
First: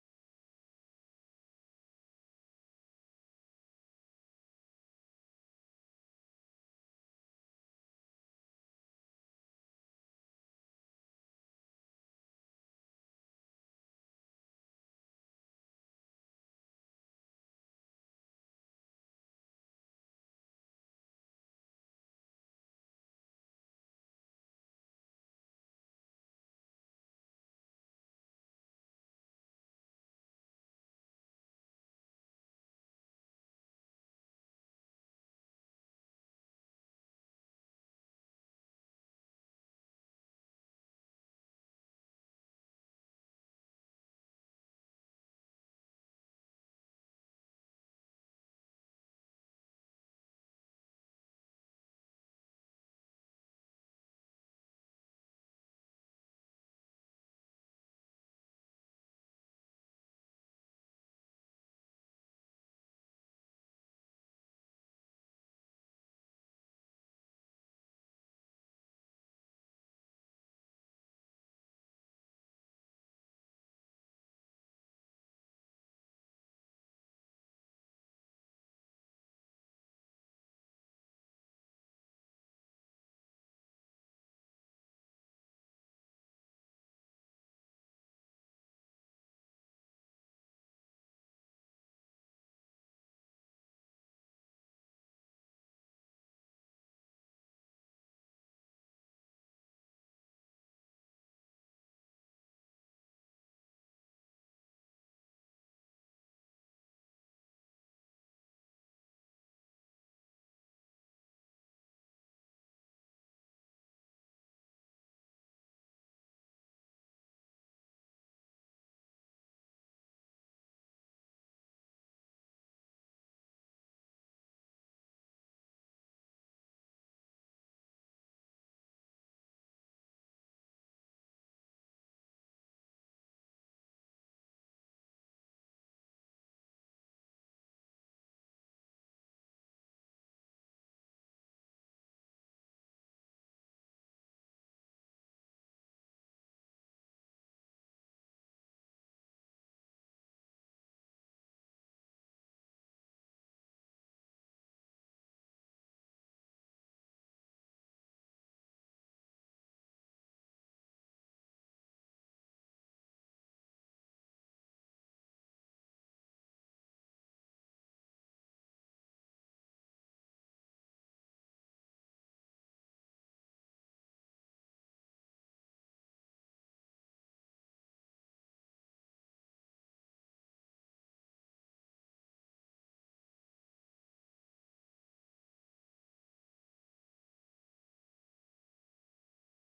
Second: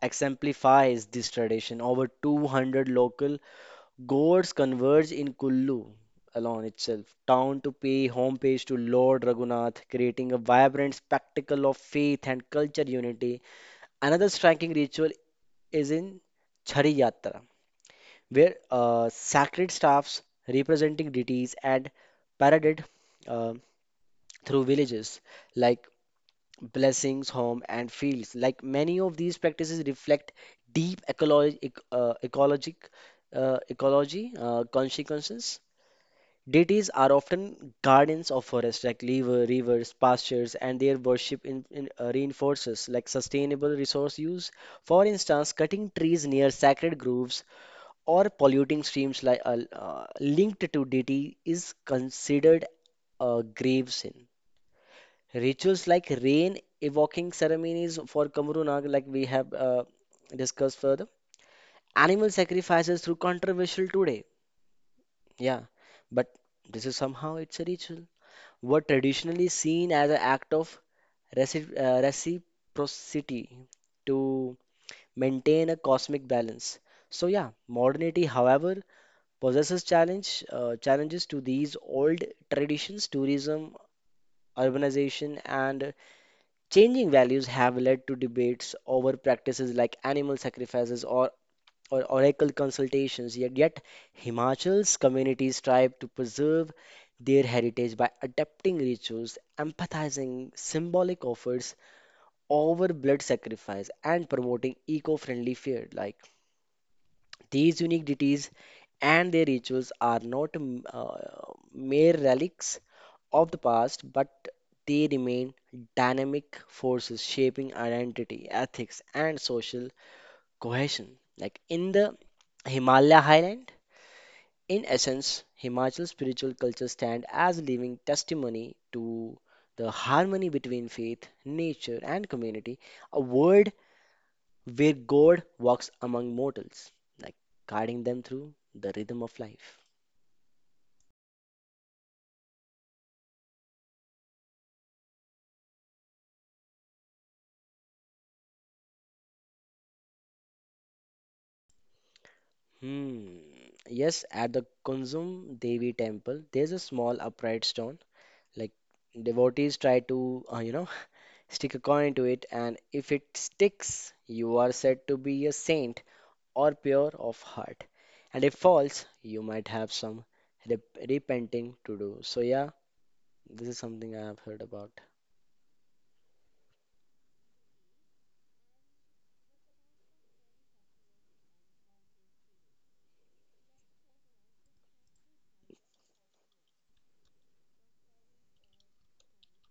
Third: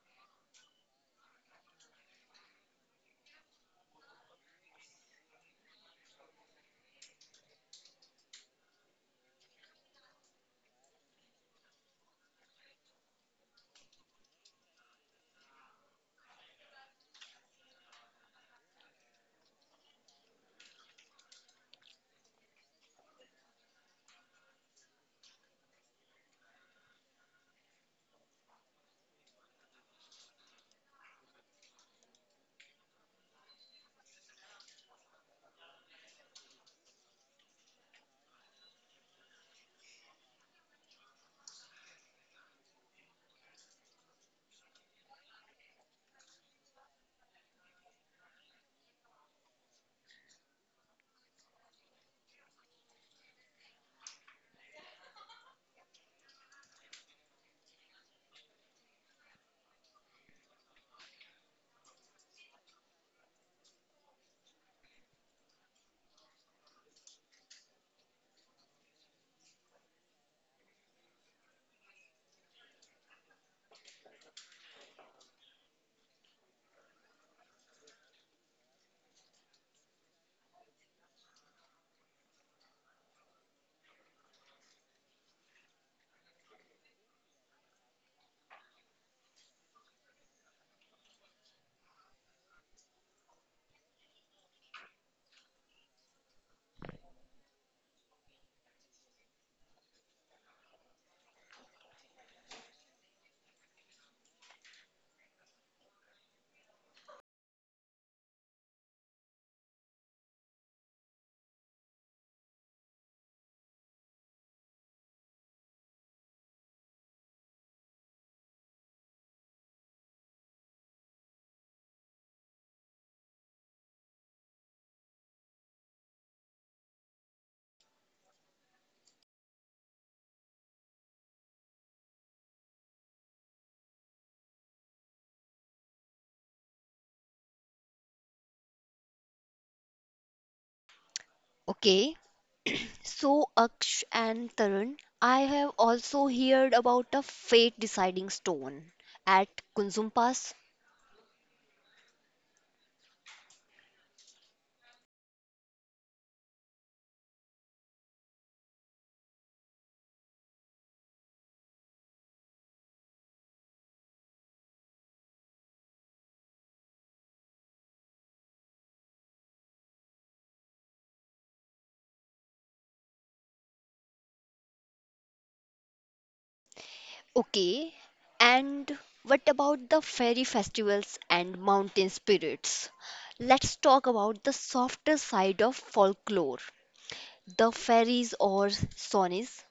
S3: exemplifies this tradition. Over 200 local gods converge in Kullu alone itself, town to pay homage to Lord Raghunath, creating a vibrant spectacle of faith and culture unity. Another striking ritual is in Chhari Yatra, where sacred staffs representing deities and paraded uh, through villages like blessings, home, and fields. Like many of these practices reflect deep ecology, ecology consequences. Deities are often guardians of forests like rivers, pastures, and their worship reinforces like sustainable resource use. For instance, cutting trees near sacred groves or polluting streams like linked to deity is considered a grave sin. Rituals like rain evoking ceremonies for Kamru Nag, like we have discussed further, animal sacrifices through controversial today. Yeah, but this is somehow it's a ritual. Were traditionally seen as an act of reciprocity to maintain a cosmic balance. So yeah, modernity, however, possesses challenges to these old traditions tourism urbanization and changing values have led to debates over practices like animal sacrifices or oracle consultations, yet Himachal's communities strive to preserve their heritage by adapting rituals empathizing symbolic offers over blood sacrifice and promoting eco-friendly fare like these unique deities and their rituals are not mere relics of the past, but they remain dynamic forces shaping identity, ethics, and social cohesion. Like in the Himalaya highland, in essence, Himachal spiritual culture stand as a living testimony to the harmony between faith, nature, and community, a world where God walks among mortals, like guiding them through the rhythm of life.
S1: Okay, so Aksh and Tarun, I have also heard about a fate deciding stone at Kunzum Pass.
S3: Hmm. Yes, at the Kunzum Devi temple, there's a small upright stone. Like devotees try to, you know, *laughs* stick a coin into it, and if it sticks, you are said to be a saint or pure of heart. And if falls, you might have some repenting to do. So yeah, this is something I have heard about.
S1: Okay, and what about the fairy festivals and mountain spirits? Let's talk about the softer side of folklore, the fairies or sonies.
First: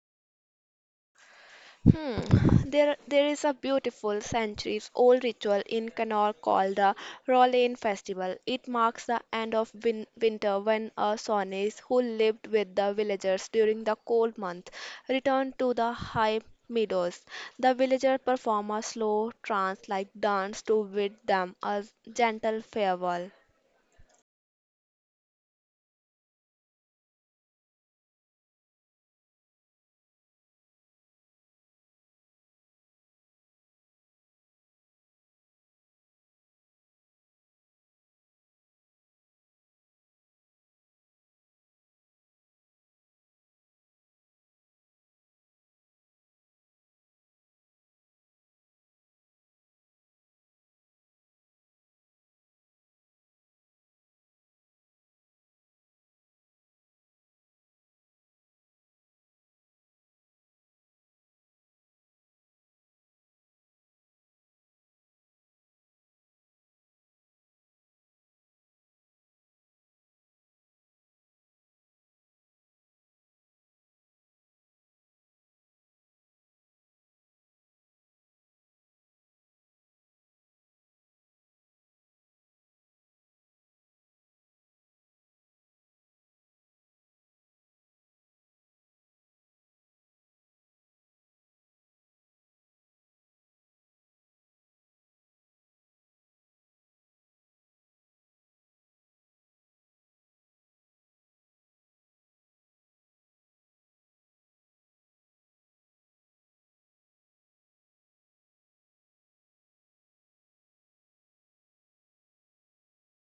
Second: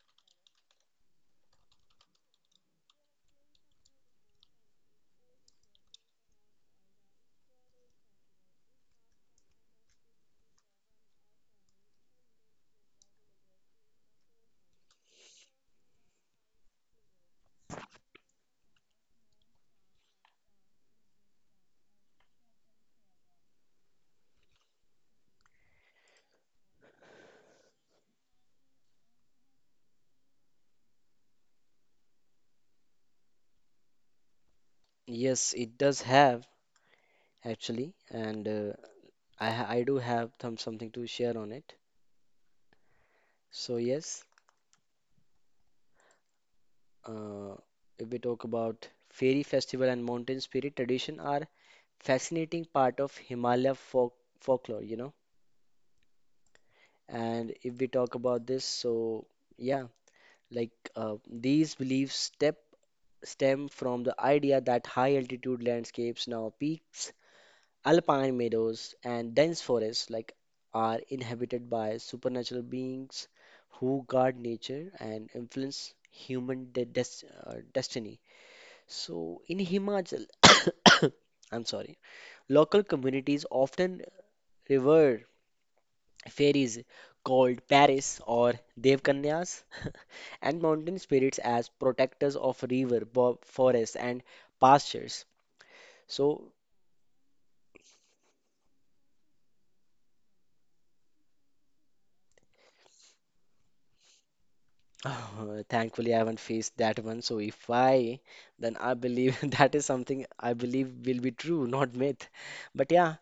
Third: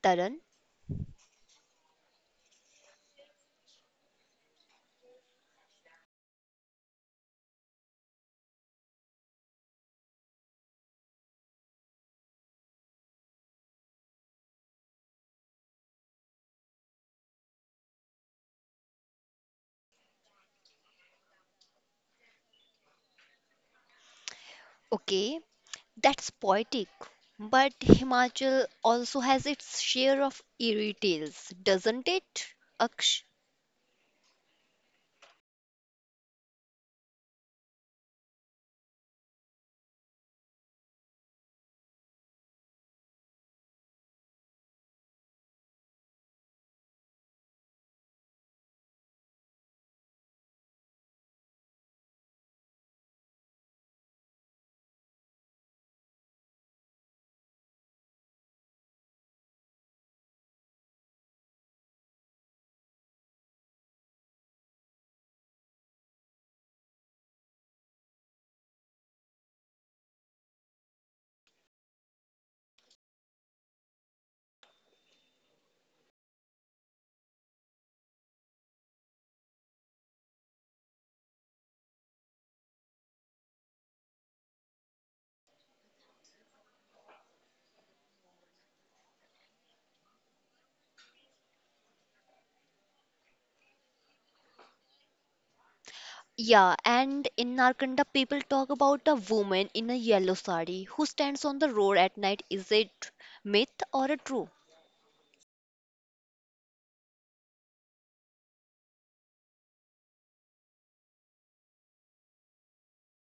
S1: Tarun.
S2: There is a beautiful centuries-old ritual in Connaught called the Rowlane Festival. It marks the end of winter when a Shawnees who lived with the villagers during the cold month return to the high meadows. The villagers perform a slow trance-like dance to bid them a gentle farewell.
S1: Okay, that's poetic. But Himachal also has its share of eerie tales, doesn't it? Aksh,
S3: Yes, it does have actually, and I do have some something to share on it. So yes. Uh, if we talk about fairy festival and mountain spirit tradition are fascinating part of Himalaya folklore, you know. And if we talk about this, so yeah, like these beliefs step stem from the idea that high altitude landscapes, now peaks, alpine meadows, and dense forests, like are inhabited by supernatural beings who guard nature and influence human de des destiny. So in Himachal, *coughs* I'm sorry, local communities often revere fairies called Paris or Devkanyas *laughs* and mountain spirits as protectors of forests, and pastures. So
S1: yeah, and in Narkanda, people talk about a woman in a yellow sari who stands on the road at night. Is it myth or a true?
S3: *laughs* *sighs* thankfully, I haven't faced that one. So if I, then I believe *laughs* that is something I believe will be true, not myth. But yeah,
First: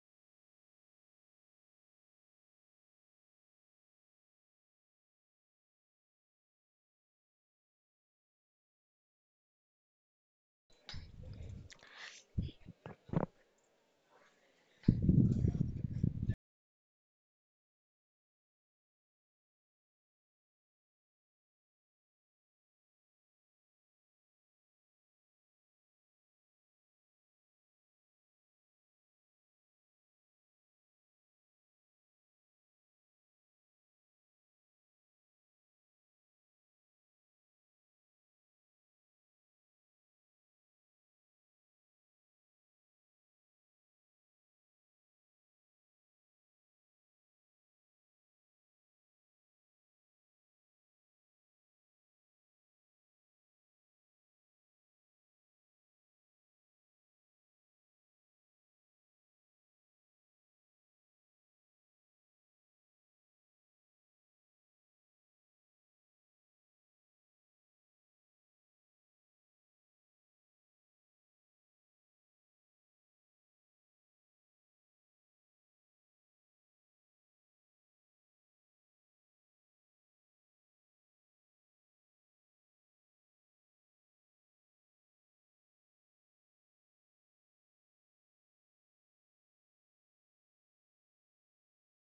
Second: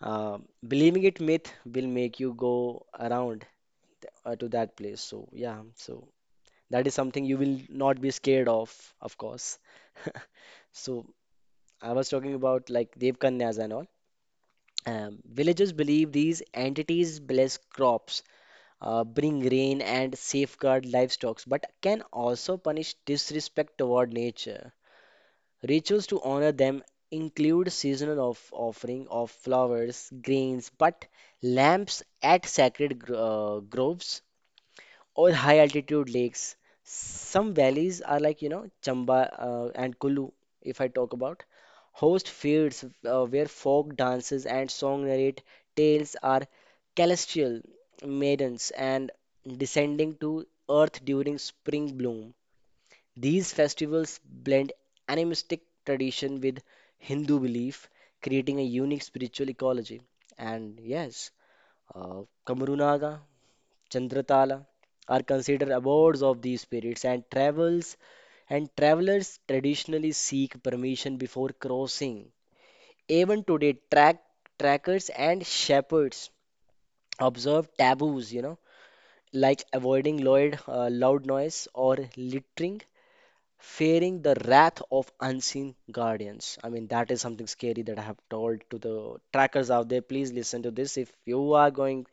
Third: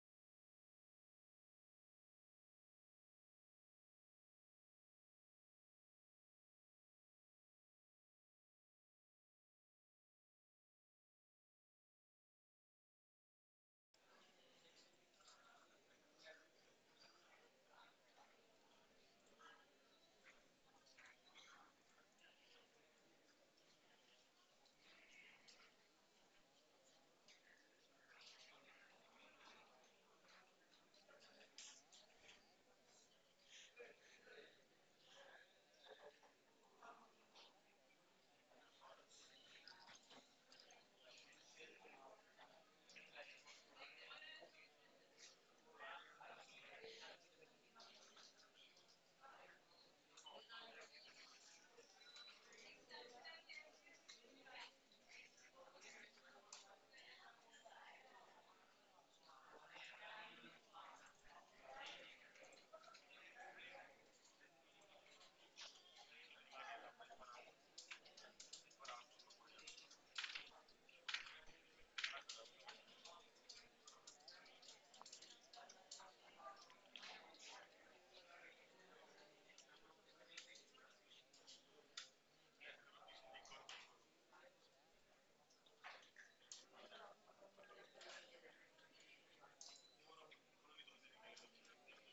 S3: uh, believing it myth will make you go around to that place. So yeah, so. That is something you will not be scared of course. *laughs* So I was talking about like Devkanyas and all. Villagers believe these entities bless crops, bring rain, and safeguard livestock, but can also punish disrespect toward nature. Rituals to honor them include seasonal of offering of flowers, grains, but lamps at groves or high altitude lakes. Some valleys are like, you know, Chamba and Kulu, if I talk about, host fields where folk dances and song narrate tales are celestial maidens and descending to earth during spring bloom. These festivals blend animistic tradition with Hindu belief, creating a unique spiritual ecology. And yes, Kamarunada Chandratala are considered abodes of these spirits and travelers traditionally seek permission before crossing. Even today, trackers and shepherds observe taboos, you know, like avoiding loud noise or littering, fearing the wrath of unseen guardians. I mean, that is something scary that I have told to the trackers out there. Please listen to this if you are going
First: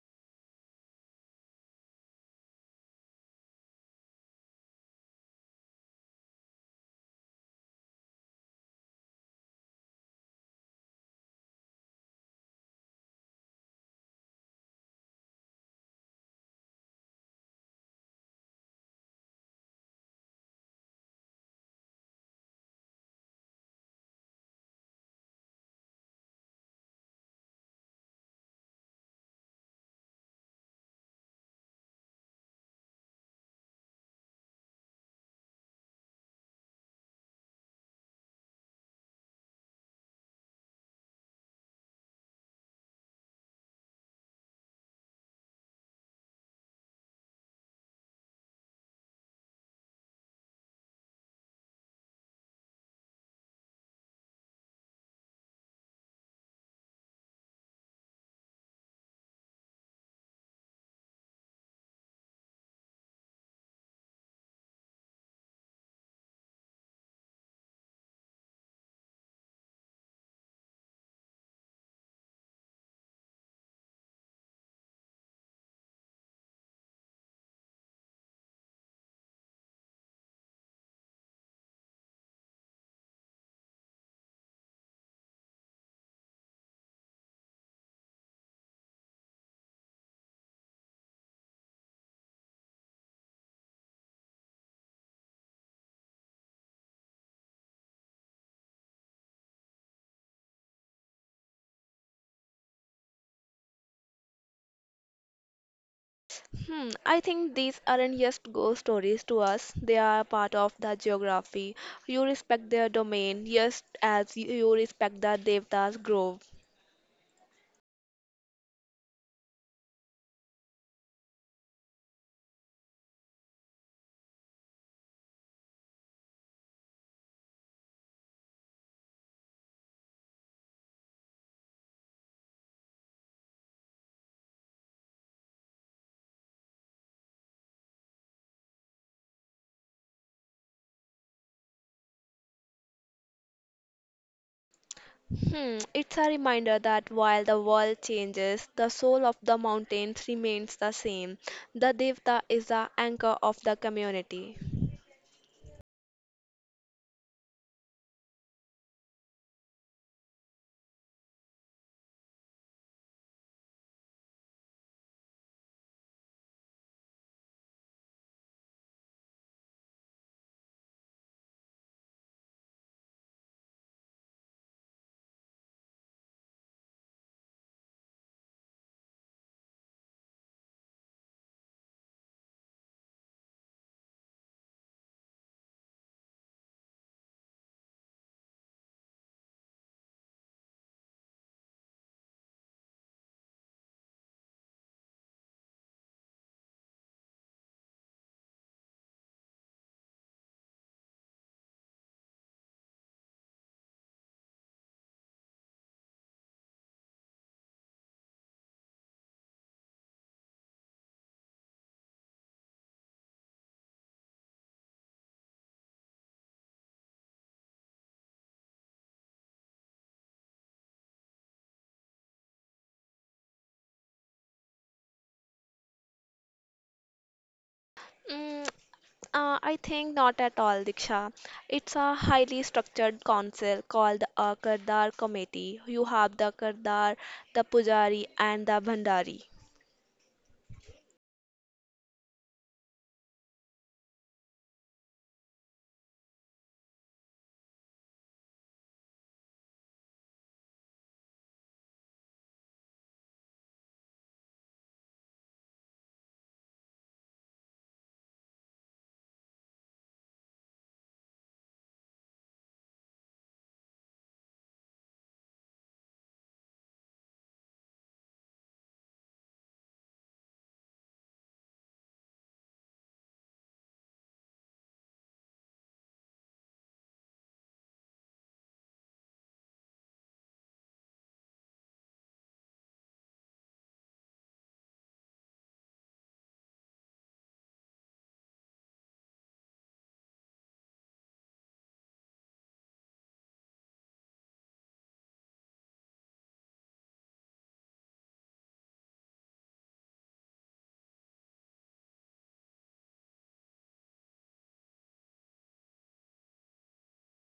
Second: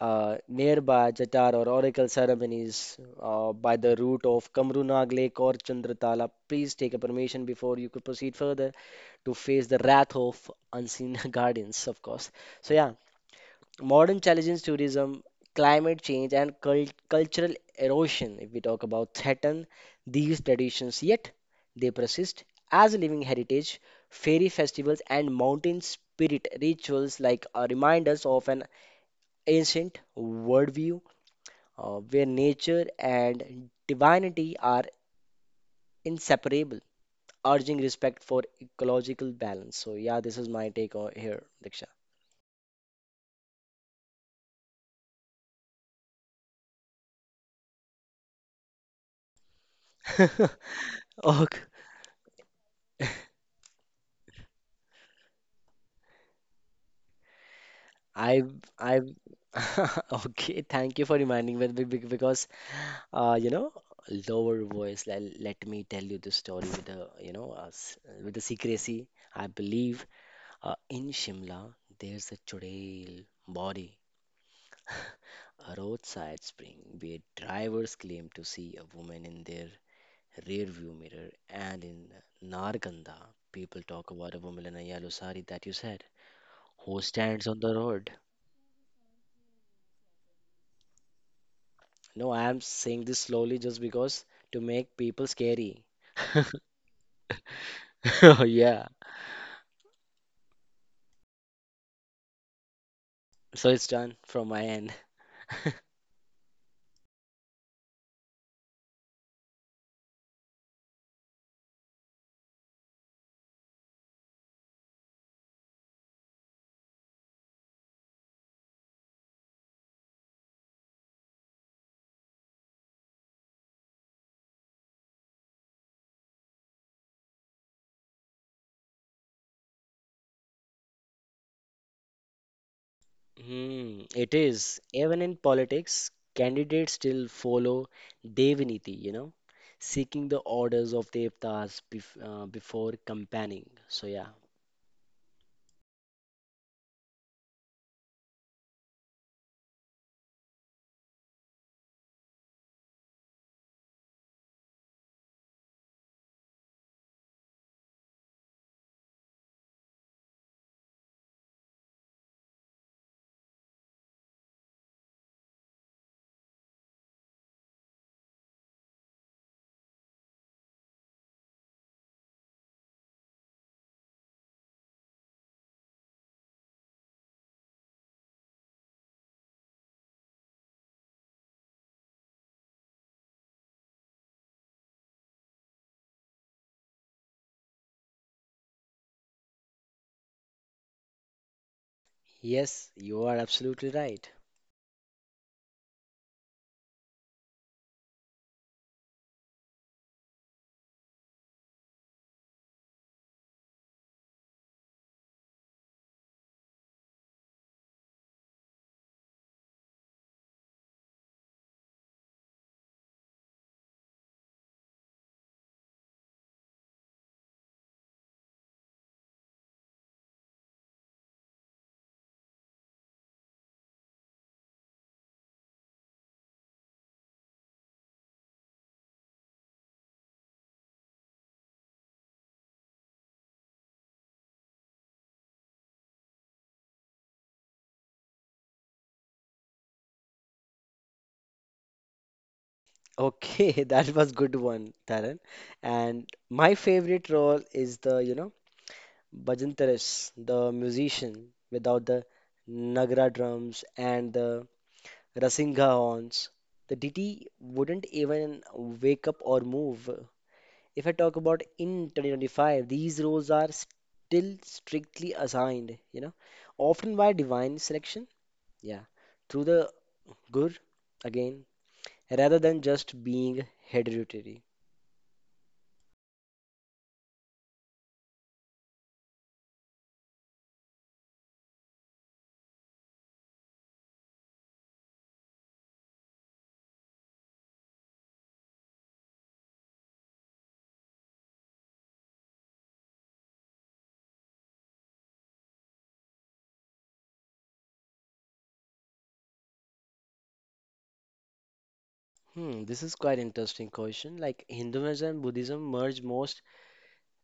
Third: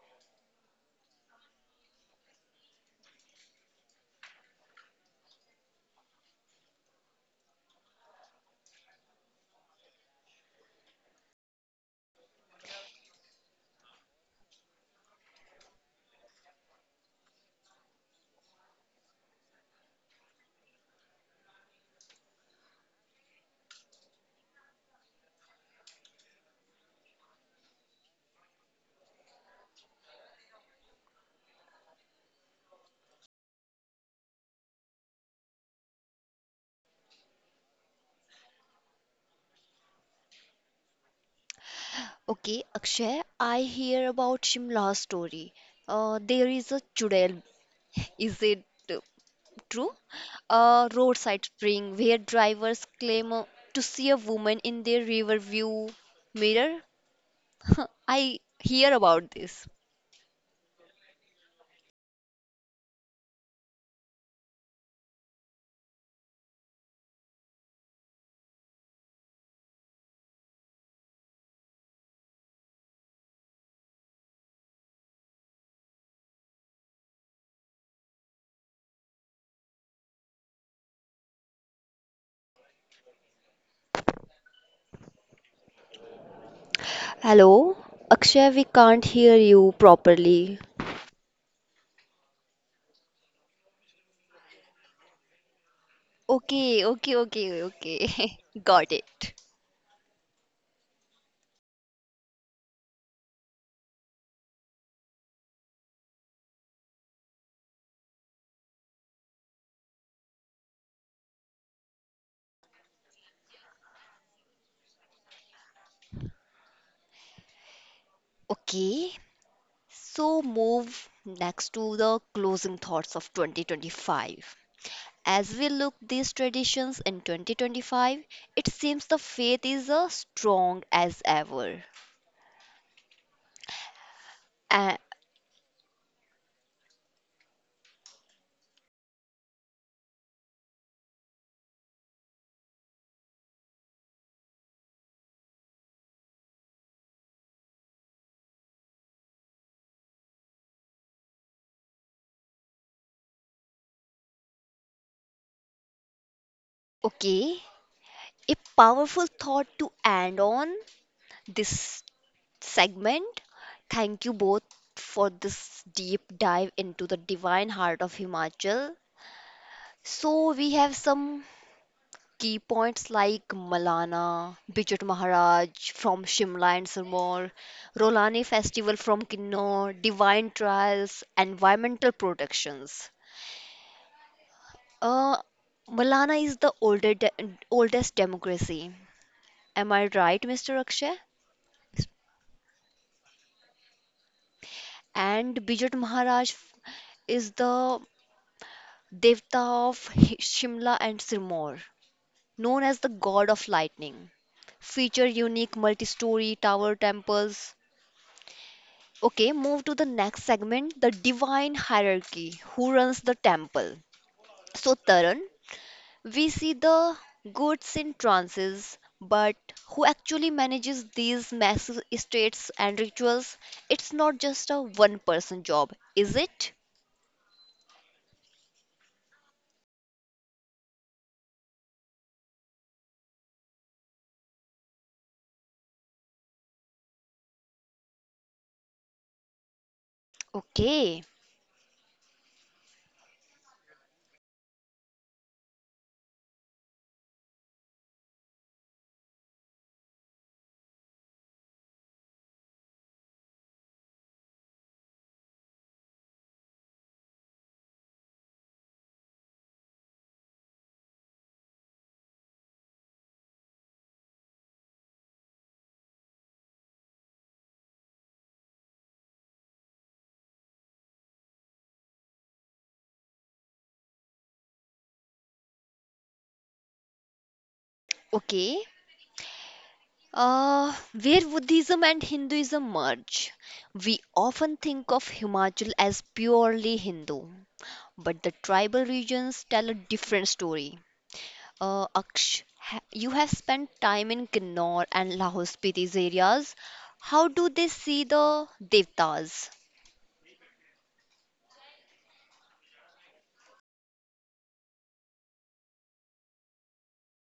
S3: nearby, Jatar or oracle ceremonies by the route of Kamrunag Lake or Chandratala. Please take a permission before you could proceed further to face the wrath of unseen *laughs* guardians, of course. So, yeah, modern challenges, tourism, climate change, and cultural erosion. If we talk about threaten these traditions, yet they persist as a living heritage. Fairy festivals and mountain spirit rituals, like reminders of an ancient worldview where nature and divinity are inseparable, urging respect for ecological balance. So yeah, this is here, Diksha.
S1: Okay, Akshay, I hear about Shimla's story. There is a chudel. Is it uh, true? A
S3: *laughs*
S1: roadside
S3: Okay,
S1: spring where drivers claim to see a woman in their rear view mirror. *laughs* I
S3: I
S1: hear
S3: I
S1: about this.
S3: *laughs* okay. Thank you for reminding me because you know lower voice. Let me tell you the story with the with the secrecy. I believe in Shimla there's a churel body. A roadside spring where drivers claim to see a woman in their rearview mirror, and in Narganda, people talk about a woman in a yellow sari that you said, who stands on the
S1: Hello,
S3: road.
S1: Akshay, we can't hear you properly.
S3: No, I am saying this slowly just because to make people scary. *laughs*
S1: Okay, okay, okay, okay. *laughs*
S3: Yeah,
S1: Got it.
S3: so it's done from my end.
S2: I think these aren't just ghost stories to us. They are part of the geography. You respect their domain just as you respect the Devda's grove.
S1: Okay, so move next to the closing thoughts of 2025. As we look these traditions in 2025, it seems the faith is as strong as ever.
S3: Hmm, it is.
S1: Uh,
S3: Even in politics, candidates still follow Devaniti, you know, seeking the orders of Devtas before campaigning. So, yeah.
S2: It's a reminder that while the world changes, the soul of the mountains remains the same. The Devta is the anchor of the community.
S1: okay, a powerful thought to end on this segment. Thank you both for this deep dive into the divine heart of Himachal. So, we have some key points like Malana, Bijut Maharaj from Shimla and Sirmaur, Rolani Festival from Kinnaur, Divine Trials, Environmental Protections. Uh, Malana is the oldest democracy. Am I right, Mr. Akshay?
S3: Yes, you are absolutely right.
S1: And Bijut Maharaj is the Devta of Shimla and Sirmaur, known as the god of lightning, feature unique multi-story tower temples. Okay, move to the next segment, the divine hierarchy, who runs the temple. So, Taran, we see the gods in trances, but who actually manages these massive estates and rituals? It's not just a one person job, is it?
S2: Mm, I think not at all, Diksha. It's a highly structured council called a Kardar Committee. You have the Kardar, the Pujari, and the Bhandari.
S1: Okay.
S3: Okay, *laughs* that was good one, Taran. And my favorite role is the, you know, Bhajantaris, the musician without the Nagara drums and the Rasingha horns. The deity wouldn't even wake up or move. If I talk about in 2025, these roles are still strictly assigned, you know, often by divine selection, yeah, through the gur again, rather than just being hereditary.
S1: Okay. Uh, where Buddhism and Hinduism merge. We often think of Himachal as purely Hindu, but the tribal regions tell a different story. Aksh, you have spent time in Kinnaur and Lahore Spiti areas. How do they see the devtas?
S3: Hmm, this is quite interesting question. Like Hinduism and Buddhism merge most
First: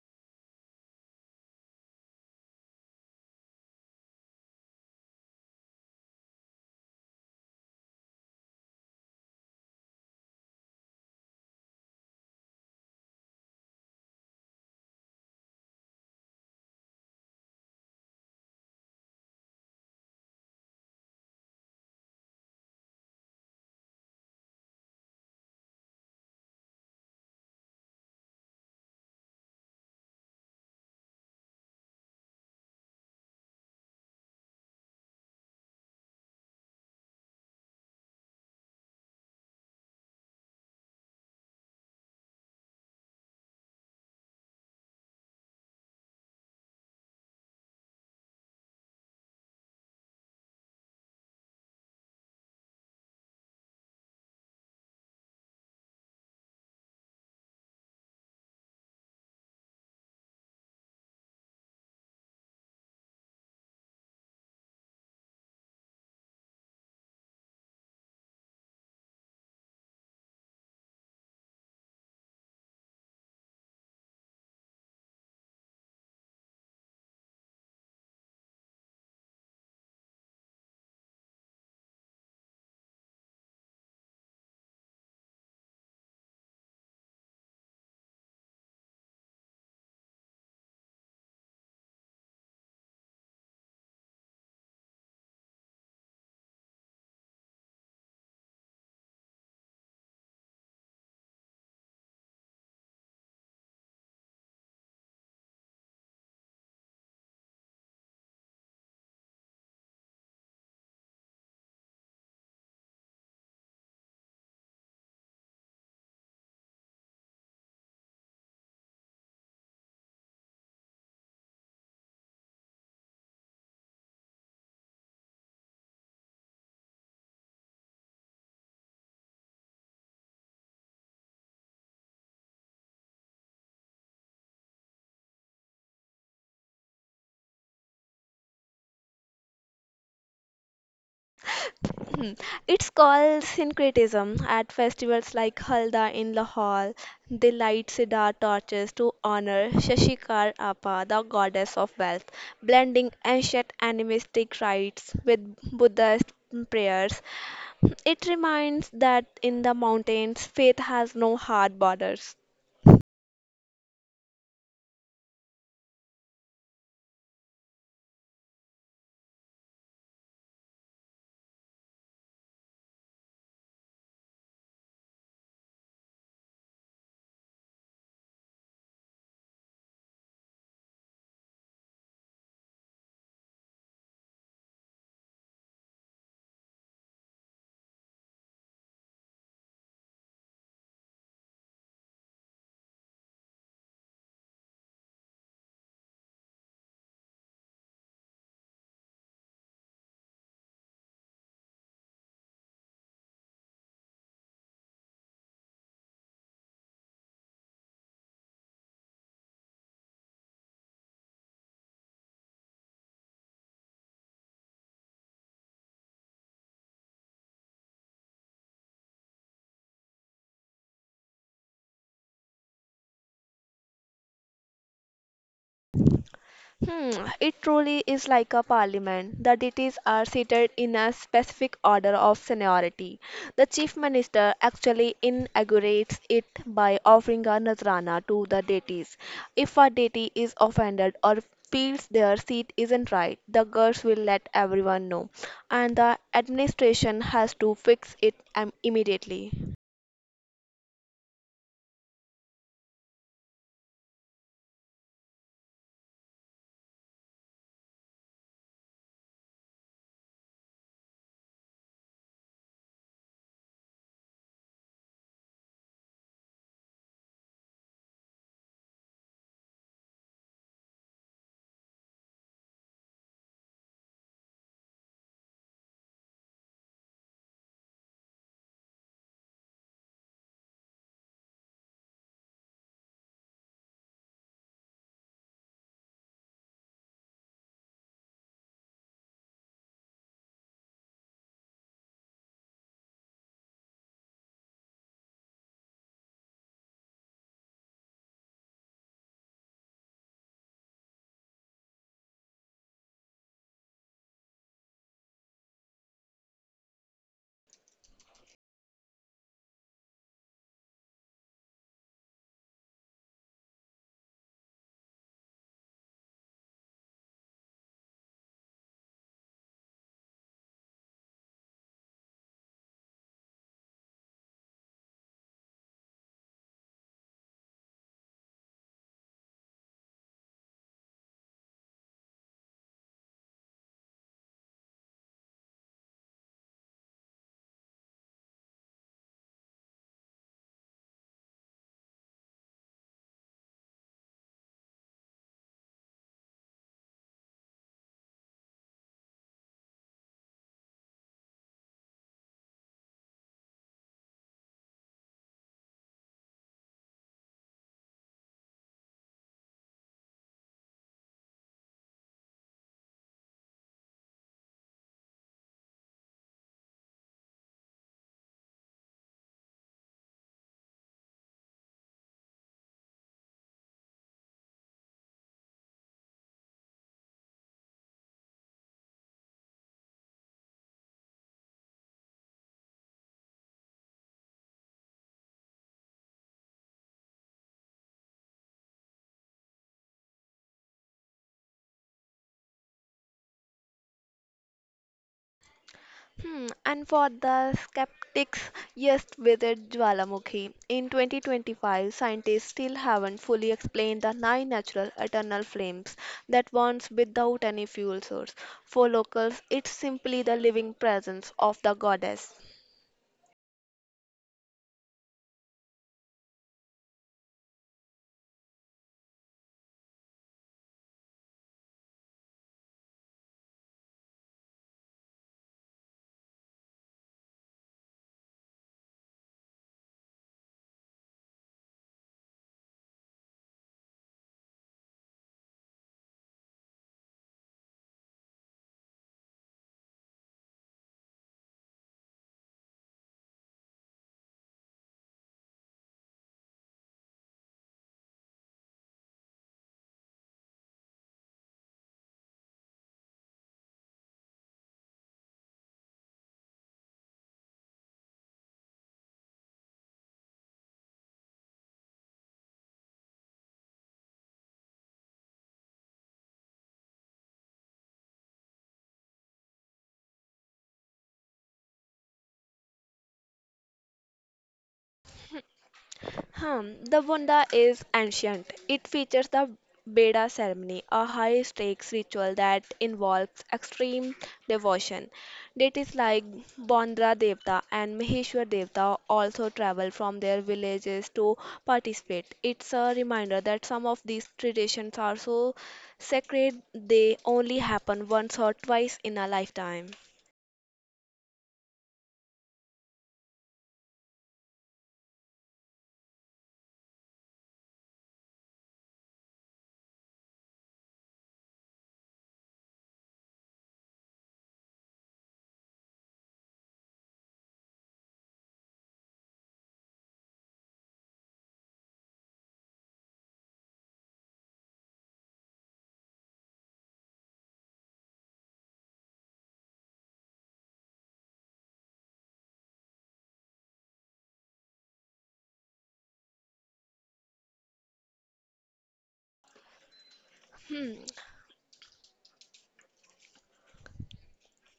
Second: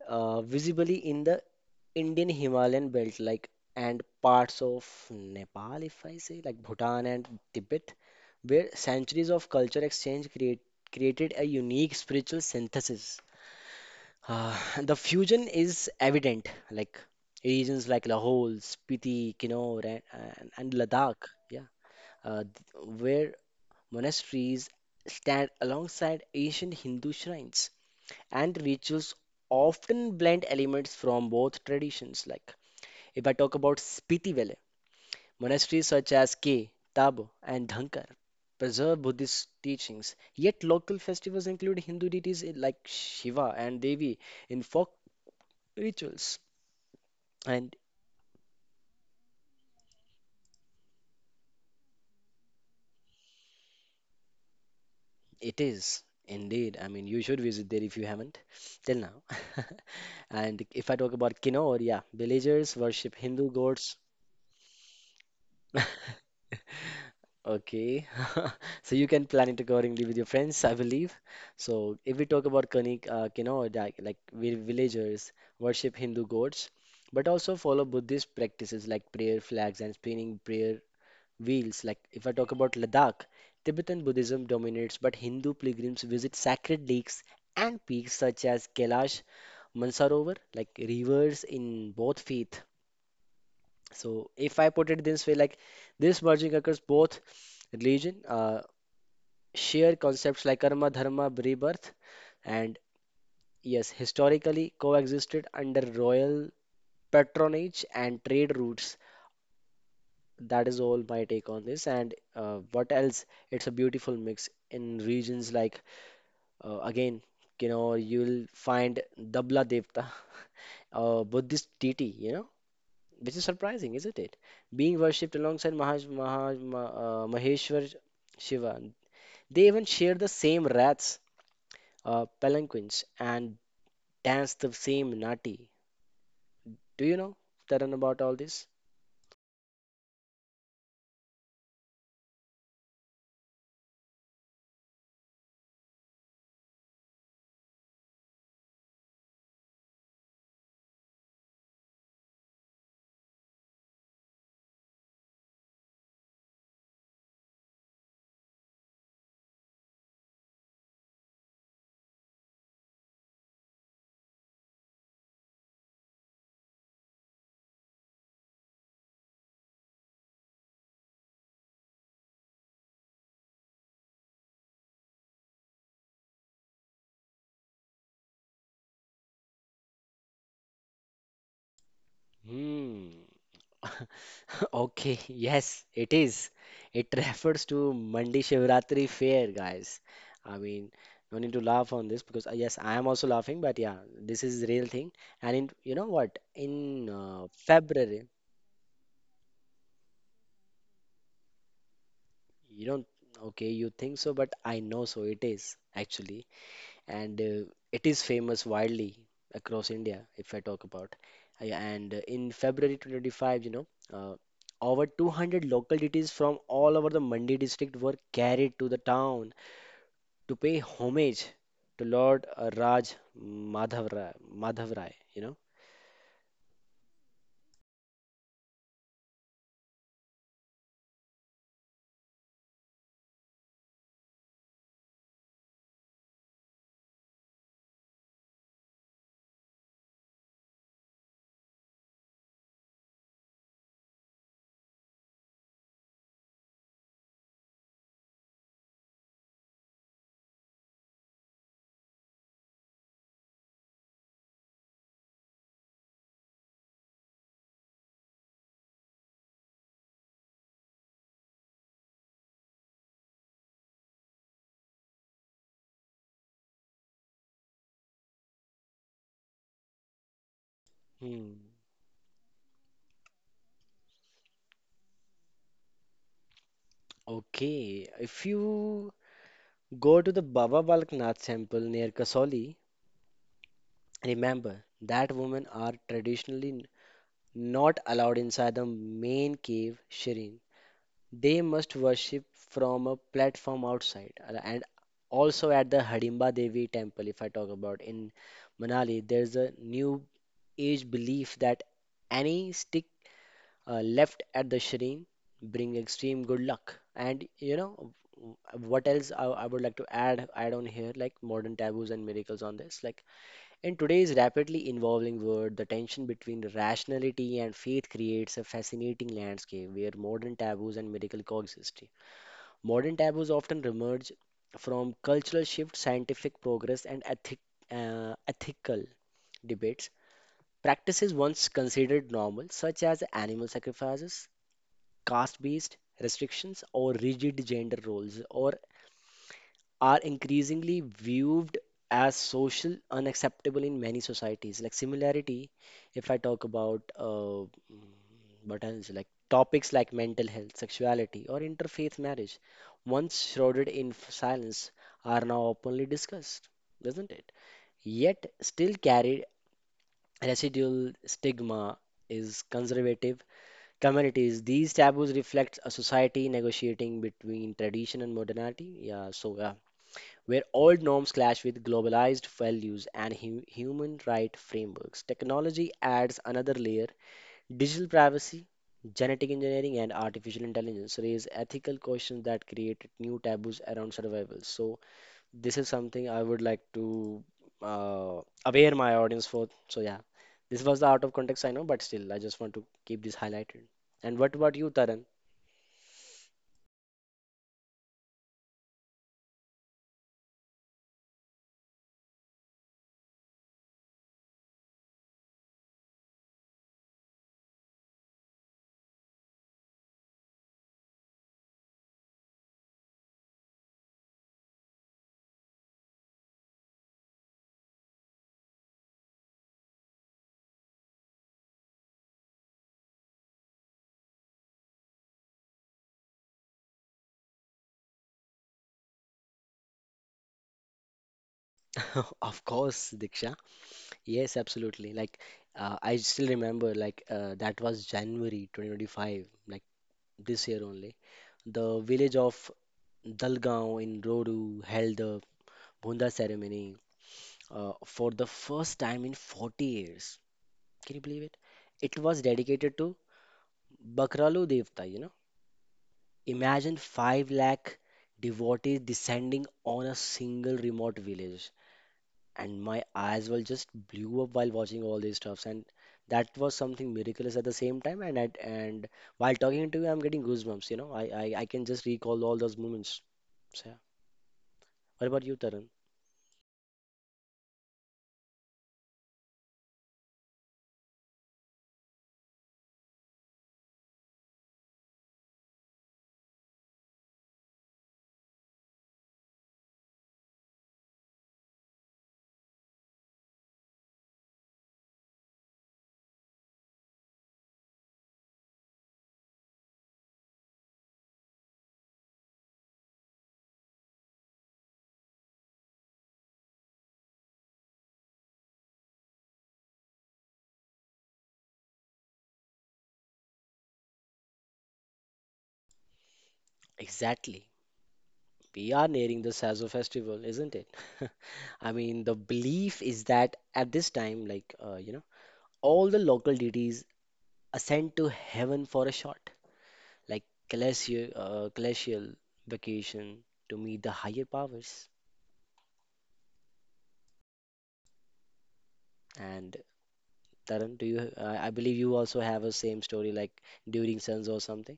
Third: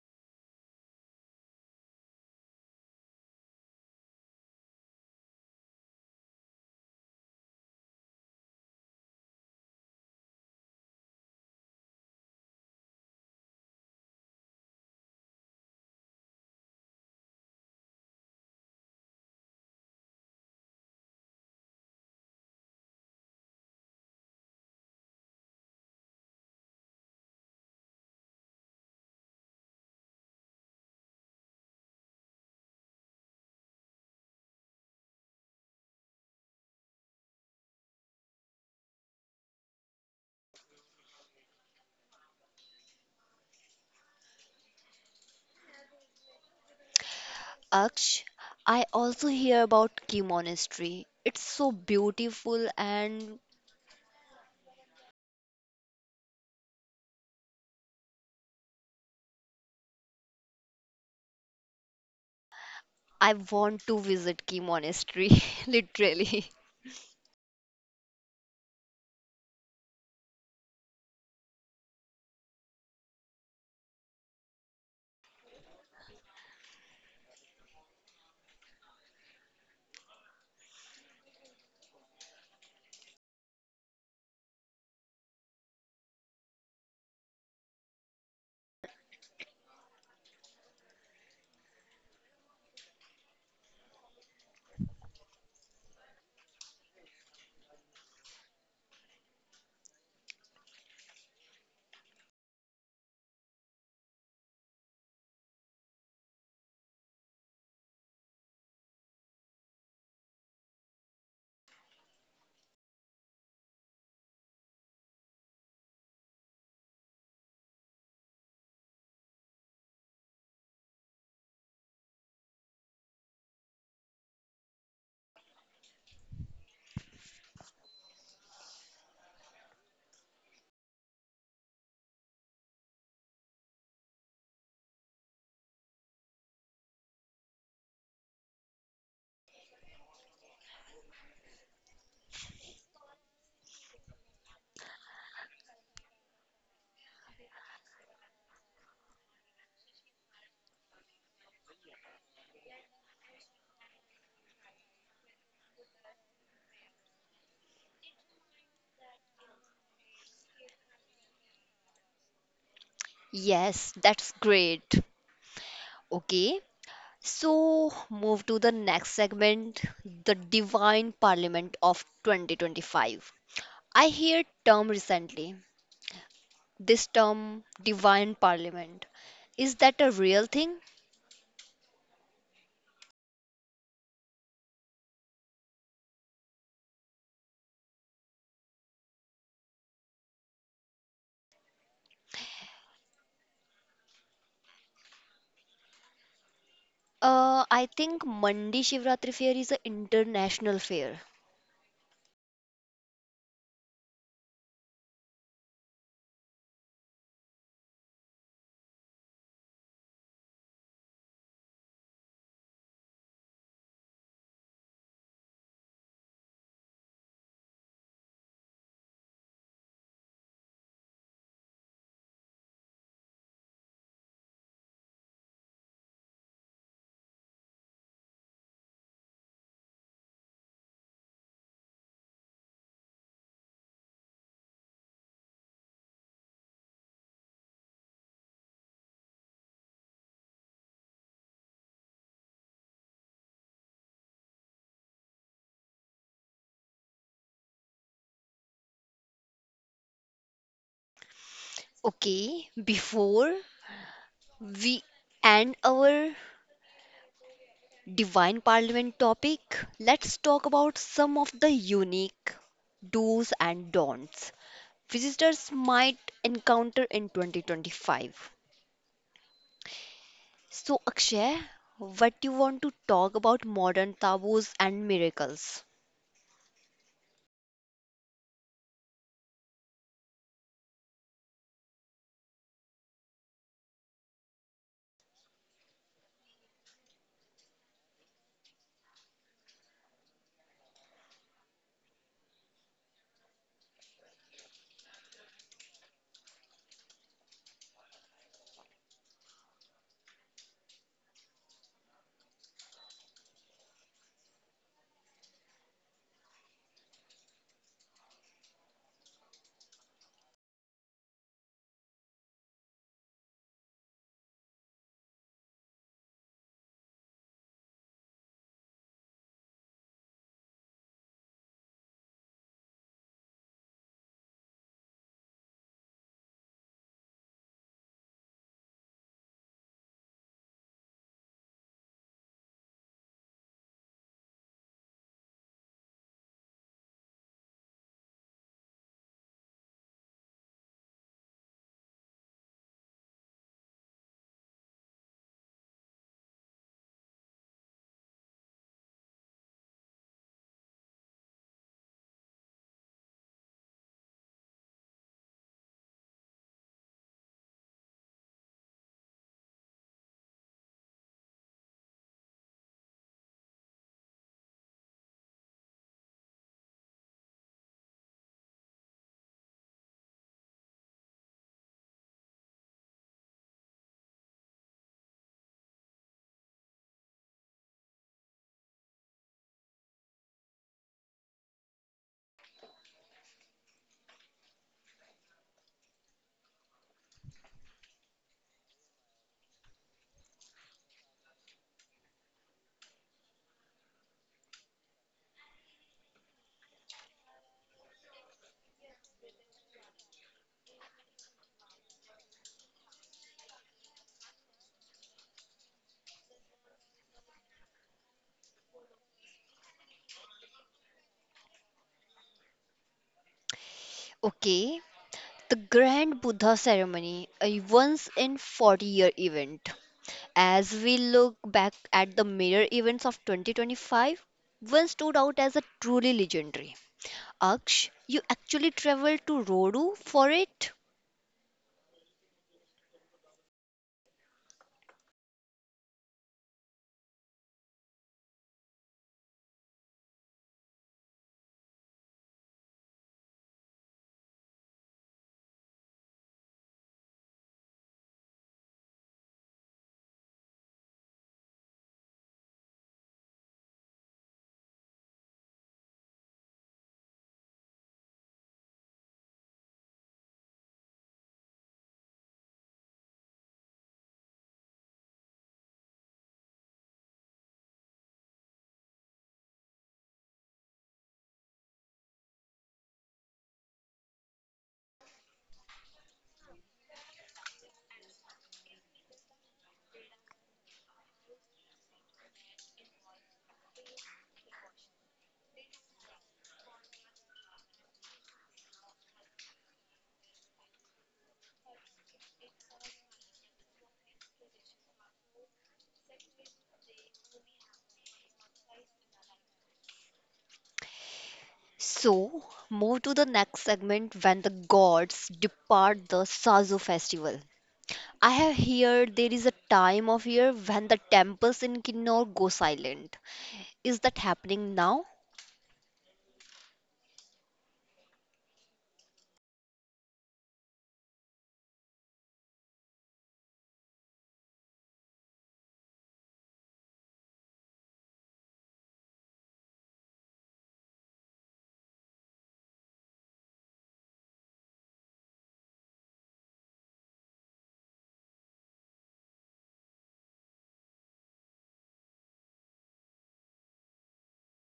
S3: visibly in the Indian Himalayan belt, like and parts of Nepal, if I say, like Bhutan and Tibet, where centuries of culture exchange created a unique spiritual synthesis. Uh, *laughs* the fusion is evident, like regions like Lahore, Spiti, Kinnaur, and Ladakh, yeah, where monasteries stand alongside ancient Hindu shrines, and rituals often blend elements from both traditions. Like if I talk about Spiti Valley, monasteries such as K, Tabo, and Dhankar preserve Buddhist teachings, yet local festivals include Hindu deities like Shiva and Devi in folk rituals. And
S1: Aksh, I also hear about Key Monastery. It's so beautiful, and
S3: it is indeed, I mean, you should visit there if you haven't till now. *laughs* And if I talk about Kinnaur, yeah, villagers worship
S1: I
S3: Hindu
S1: want to
S3: gods.
S1: visit Key Monastery, *laughs* literally.
S3: Okay. *laughs* So you can plan it accordingly with your friends, I believe. So if we talk about Kanik, villagers worship Hindu gods, but also follow Buddhist practices like prayer flags and spinning prayer wheels. Like if I talk about Ladakh, Tibetan Buddhism dominates, but Hindu pilgrims visit sacred lakes and peaks such as Kailash, Mansarovar, like rivers in both faith. So if I put it this way, like this merging occurs both religion, shared concepts like karma, dharma, rebirth, and yes, historically coexisted under royal patronage and trade routes. That is all my take on this. And what else? It's a beautiful mix in regions like, again, you know, you'll find Dabla Devta, *laughs* a Buddhist deity, you know, which is surprising, isn't it? Being worshipped alongside Maheshwar Shiva. They even share the same wraths, palanquins, and dance the same nati. Do you know, Taran, about all this?
S2: *clears throat* Hmm. It's called syncretism at festivals like Halda in Lahore. They light cedar torches to honor Shashikar Appa, the goddess of wealth, blending ancient animistic rites with Buddhist prayers. It reminds that in the mountains, faith has no hard borders.
S1: Yes, that's great. Okay, so move to the next segment, the Divine Parliament of 2025. I heard term recently. This term, Divine Parliament, is that a real thing?
S3: Hmm. *laughs* Okay, yes, it is. It *laughs* refers to Mandi Shivratri fair, guys. I mean, no need to laugh on this because, yes, I am also laughing, but yeah, this is real thing. And in, you know what? In
S1: I
S3: February,
S1: think Mandi Shivratri Fair is an international fair.
S3: you don't, okay, you think so, but I know so it is actually. And it is famous widely across India if I talk about. Yeah, and in February 2025, you know, uh, over 200 localities from all over the Mandi district were carried to the town to pay homage to Lord Madhav Rai, you know.
S2: Hmm, it truly is like a parliament. The deities are seated in a specific order of seniority. The chief minister actually inaugurates it by offering a nazrana to the deities. If a deity is offended or feels their seat isn't right, the gods will let everyone know, and the administration has to fix it immediately.
S1: Okay, before we end our Divine Parliament topic, let's talk about some of the unique do's and don'ts visitors might encounter in 2025. So,
S3: Hmm.
S1: Akshay, what you want to talk about modern taboos and miracles?
S3: Okay, if you go to the Baba Balknath temple near Kasoli, remember that women are traditionally not allowed inside the main cave Shireen. They must worship from a platform outside. And also at the Hadimba Devi temple, if I talk about in Manali, there's a new age belief that any stick left at the Shireen bring extreme good luck. And you know w- what else I would like to add on here, like modern taboos and miracles on this. Like in today's rapidly evolving world, the tension between rationality and faith creates a fascinating landscape where modern taboos and miracle coexist. Modern taboos often emerge from cultural shift, scientific progress, and ethical debates. Practices once considered normal, such as animal sacrifices, caste based restrictions, or rigid gender roles, or are increasingly viewed as social unacceptable in many societies. Like similarity, if I talk about what else, like topics like mental health, sexuality, or interfaith marriage, once shrouded in silence, are now openly discussed, isn't it? Yet still carry residual stigma is conservative communities. These taboos reflect a society negotiating between tradition and modernity. Yeah, so where old norms clash with globalized values and human right frameworks. Technology adds another layer. Digital privacy, genetic engineering, and artificial intelligence raise ethical questions that create new taboos around survival. So, this is something I would like to aware my audience for. So, yeah, this was the out of context, I know, but still, I just want to keep this highlighted. And what about you, Taran?
S2: And for the skeptics, yes, withered Jwalamukhi. In 2025, scientists still haven't fully explained the nine natural eternal flames that burns without any fuel source. For locals, it's simply the living presence of the goddess.
S1: Okay, the Grand Buddha ceremony, a once in 40-year event. As we look back at the mirror events of 2025, one stood out as a truly legendary. Aksh, you actually traveled to Rodu for it?
S3: *laughs* Of course, Diksha. Yes, absolutely. Like I still remember, like that was January 2025, like this year only. The village of Dalgaon in Rodu held the Bhunda ceremony for the first time in 40 years. Can you believe it? It was dedicated to Bakralu Devta, you know. Imagine 5 lakh devotees descending on a single remote village. And my eyes were just blew up while watching all these stuffs, and that was something miraculous at the same time. And while talking to you, I'm getting goosebumps, you know. I can just recall all those moments, so yeah. What about you, Tarun?
S2: The Wanda is ancient. It features the Beda ceremony, a high stakes ritual that involves extreme devotion. Deities like Bondra Devta and Maheshwar Devta also travel from their villages to participate. It's a reminder that some of these traditions are so sacred they only happen once or twice in a lifetime.
S1: So, move to the next segment, when the gods depart, the Sazo festival. I have heard there is a time of year when the temples in Kinnor go silent. Is that happening now?
S3: Exactly, we are nearing the Sazo festival, isn't it? *laughs* I mean, the belief is that at this time, like you know, all the local deities ascend to heaven for a shot, like glacial vacation to meet the higher powers. And Tarun, do you? I believe you also have a same story like during Suns or something.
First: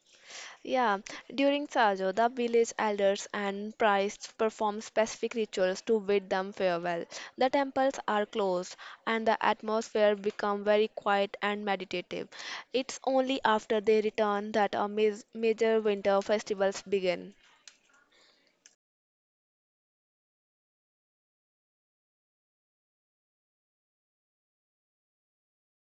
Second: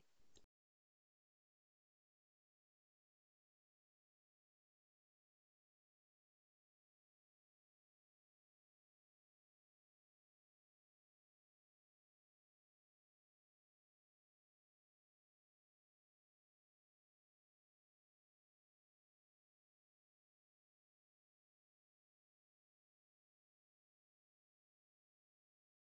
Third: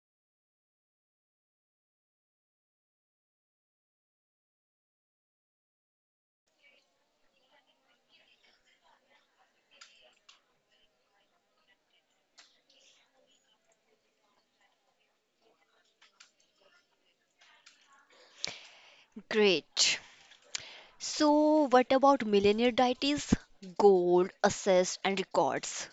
S2: Yeah, during Sajo, the village elders and priests perform specific rituals to bid them farewell. The temples are closed and the atmosphere becomes very quiet and meditative. It's only after they return that a major winter festivals begin.
S1: Great. So, what about millionaire deities, gold, assets, and records?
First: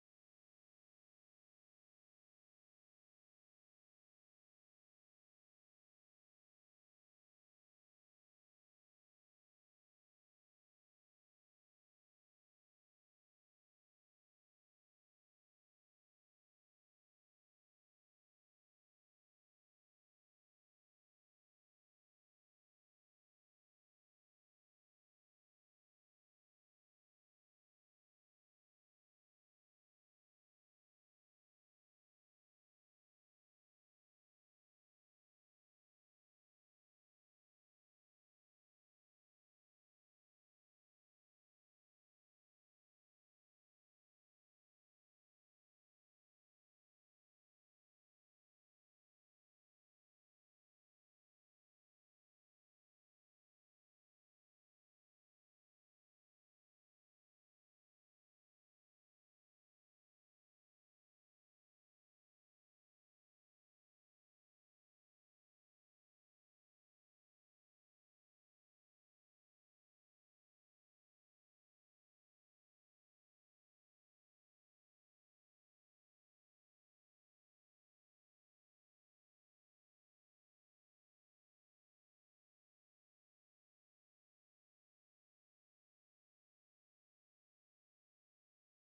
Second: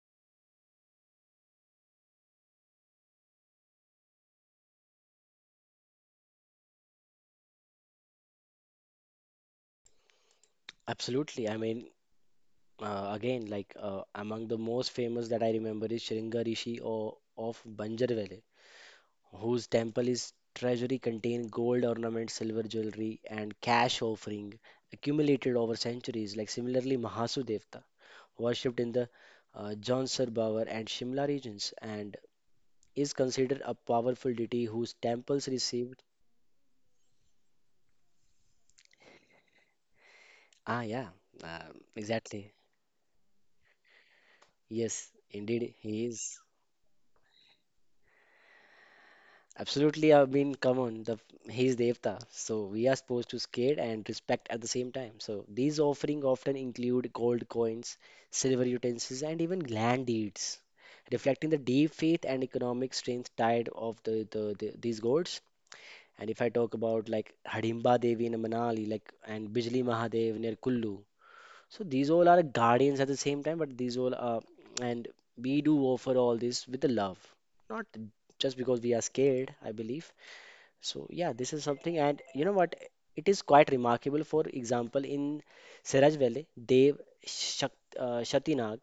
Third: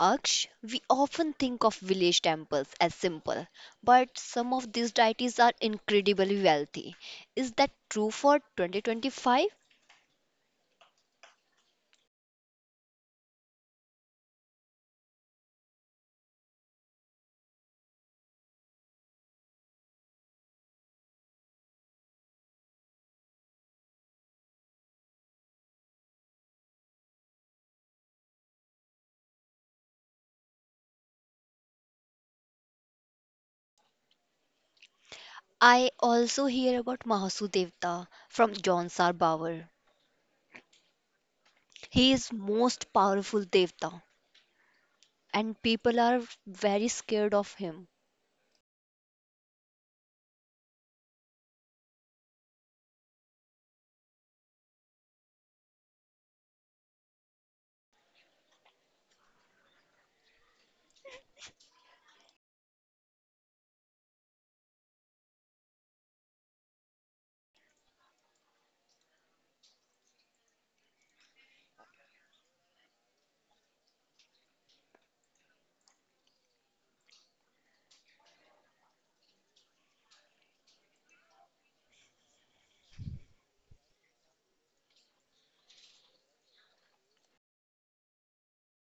S1: Aksh, we often think of village temples as simple, but some of these deities are incredibly wealthy. Is that true for 2025?
S3: Absolutely. I mean, again, like among the most famous that I remember is Shringa Rishi or of Banjarvale, whose temple is treasury contain gold ornament, silver jewelry, and cash offering accumulated over centuries. Like similarly, Mahasu Devta, worshipped in the John Sarbavar and Shimla regions, and is considered a powerful deity whose temples
S1: I
S3: received.
S1: also hear about Mahasu Devta from John Sarbawar.
S3: Ah, yeah,
S1: He is
S3: exactly.
S1: most powerful devta,
S3: Yes,
S1: and
S3: indeed,
S1: people
S3: he
S1: are
S3: is.
S1: very scared of him.
S3: Absolutely, I mean, come on, the he is Devta, so we are supposed to scare and respect at the same time. So these offering often include gold coins, silver utensils, and even land deeds, reflecting the deep faith and economic strength tied of the these gods. And if I talk about like Hadimba Devi in Manali, like and Bijli Mahadev near Kullu, so these all are guardians at the same time, but these all are, and we do offer all this with the love, not just because we are scared, I believe. So yeah, this is something, and you know what? It is quite remarkable. For example, in Siraj Valley, Dev Shak Shatinag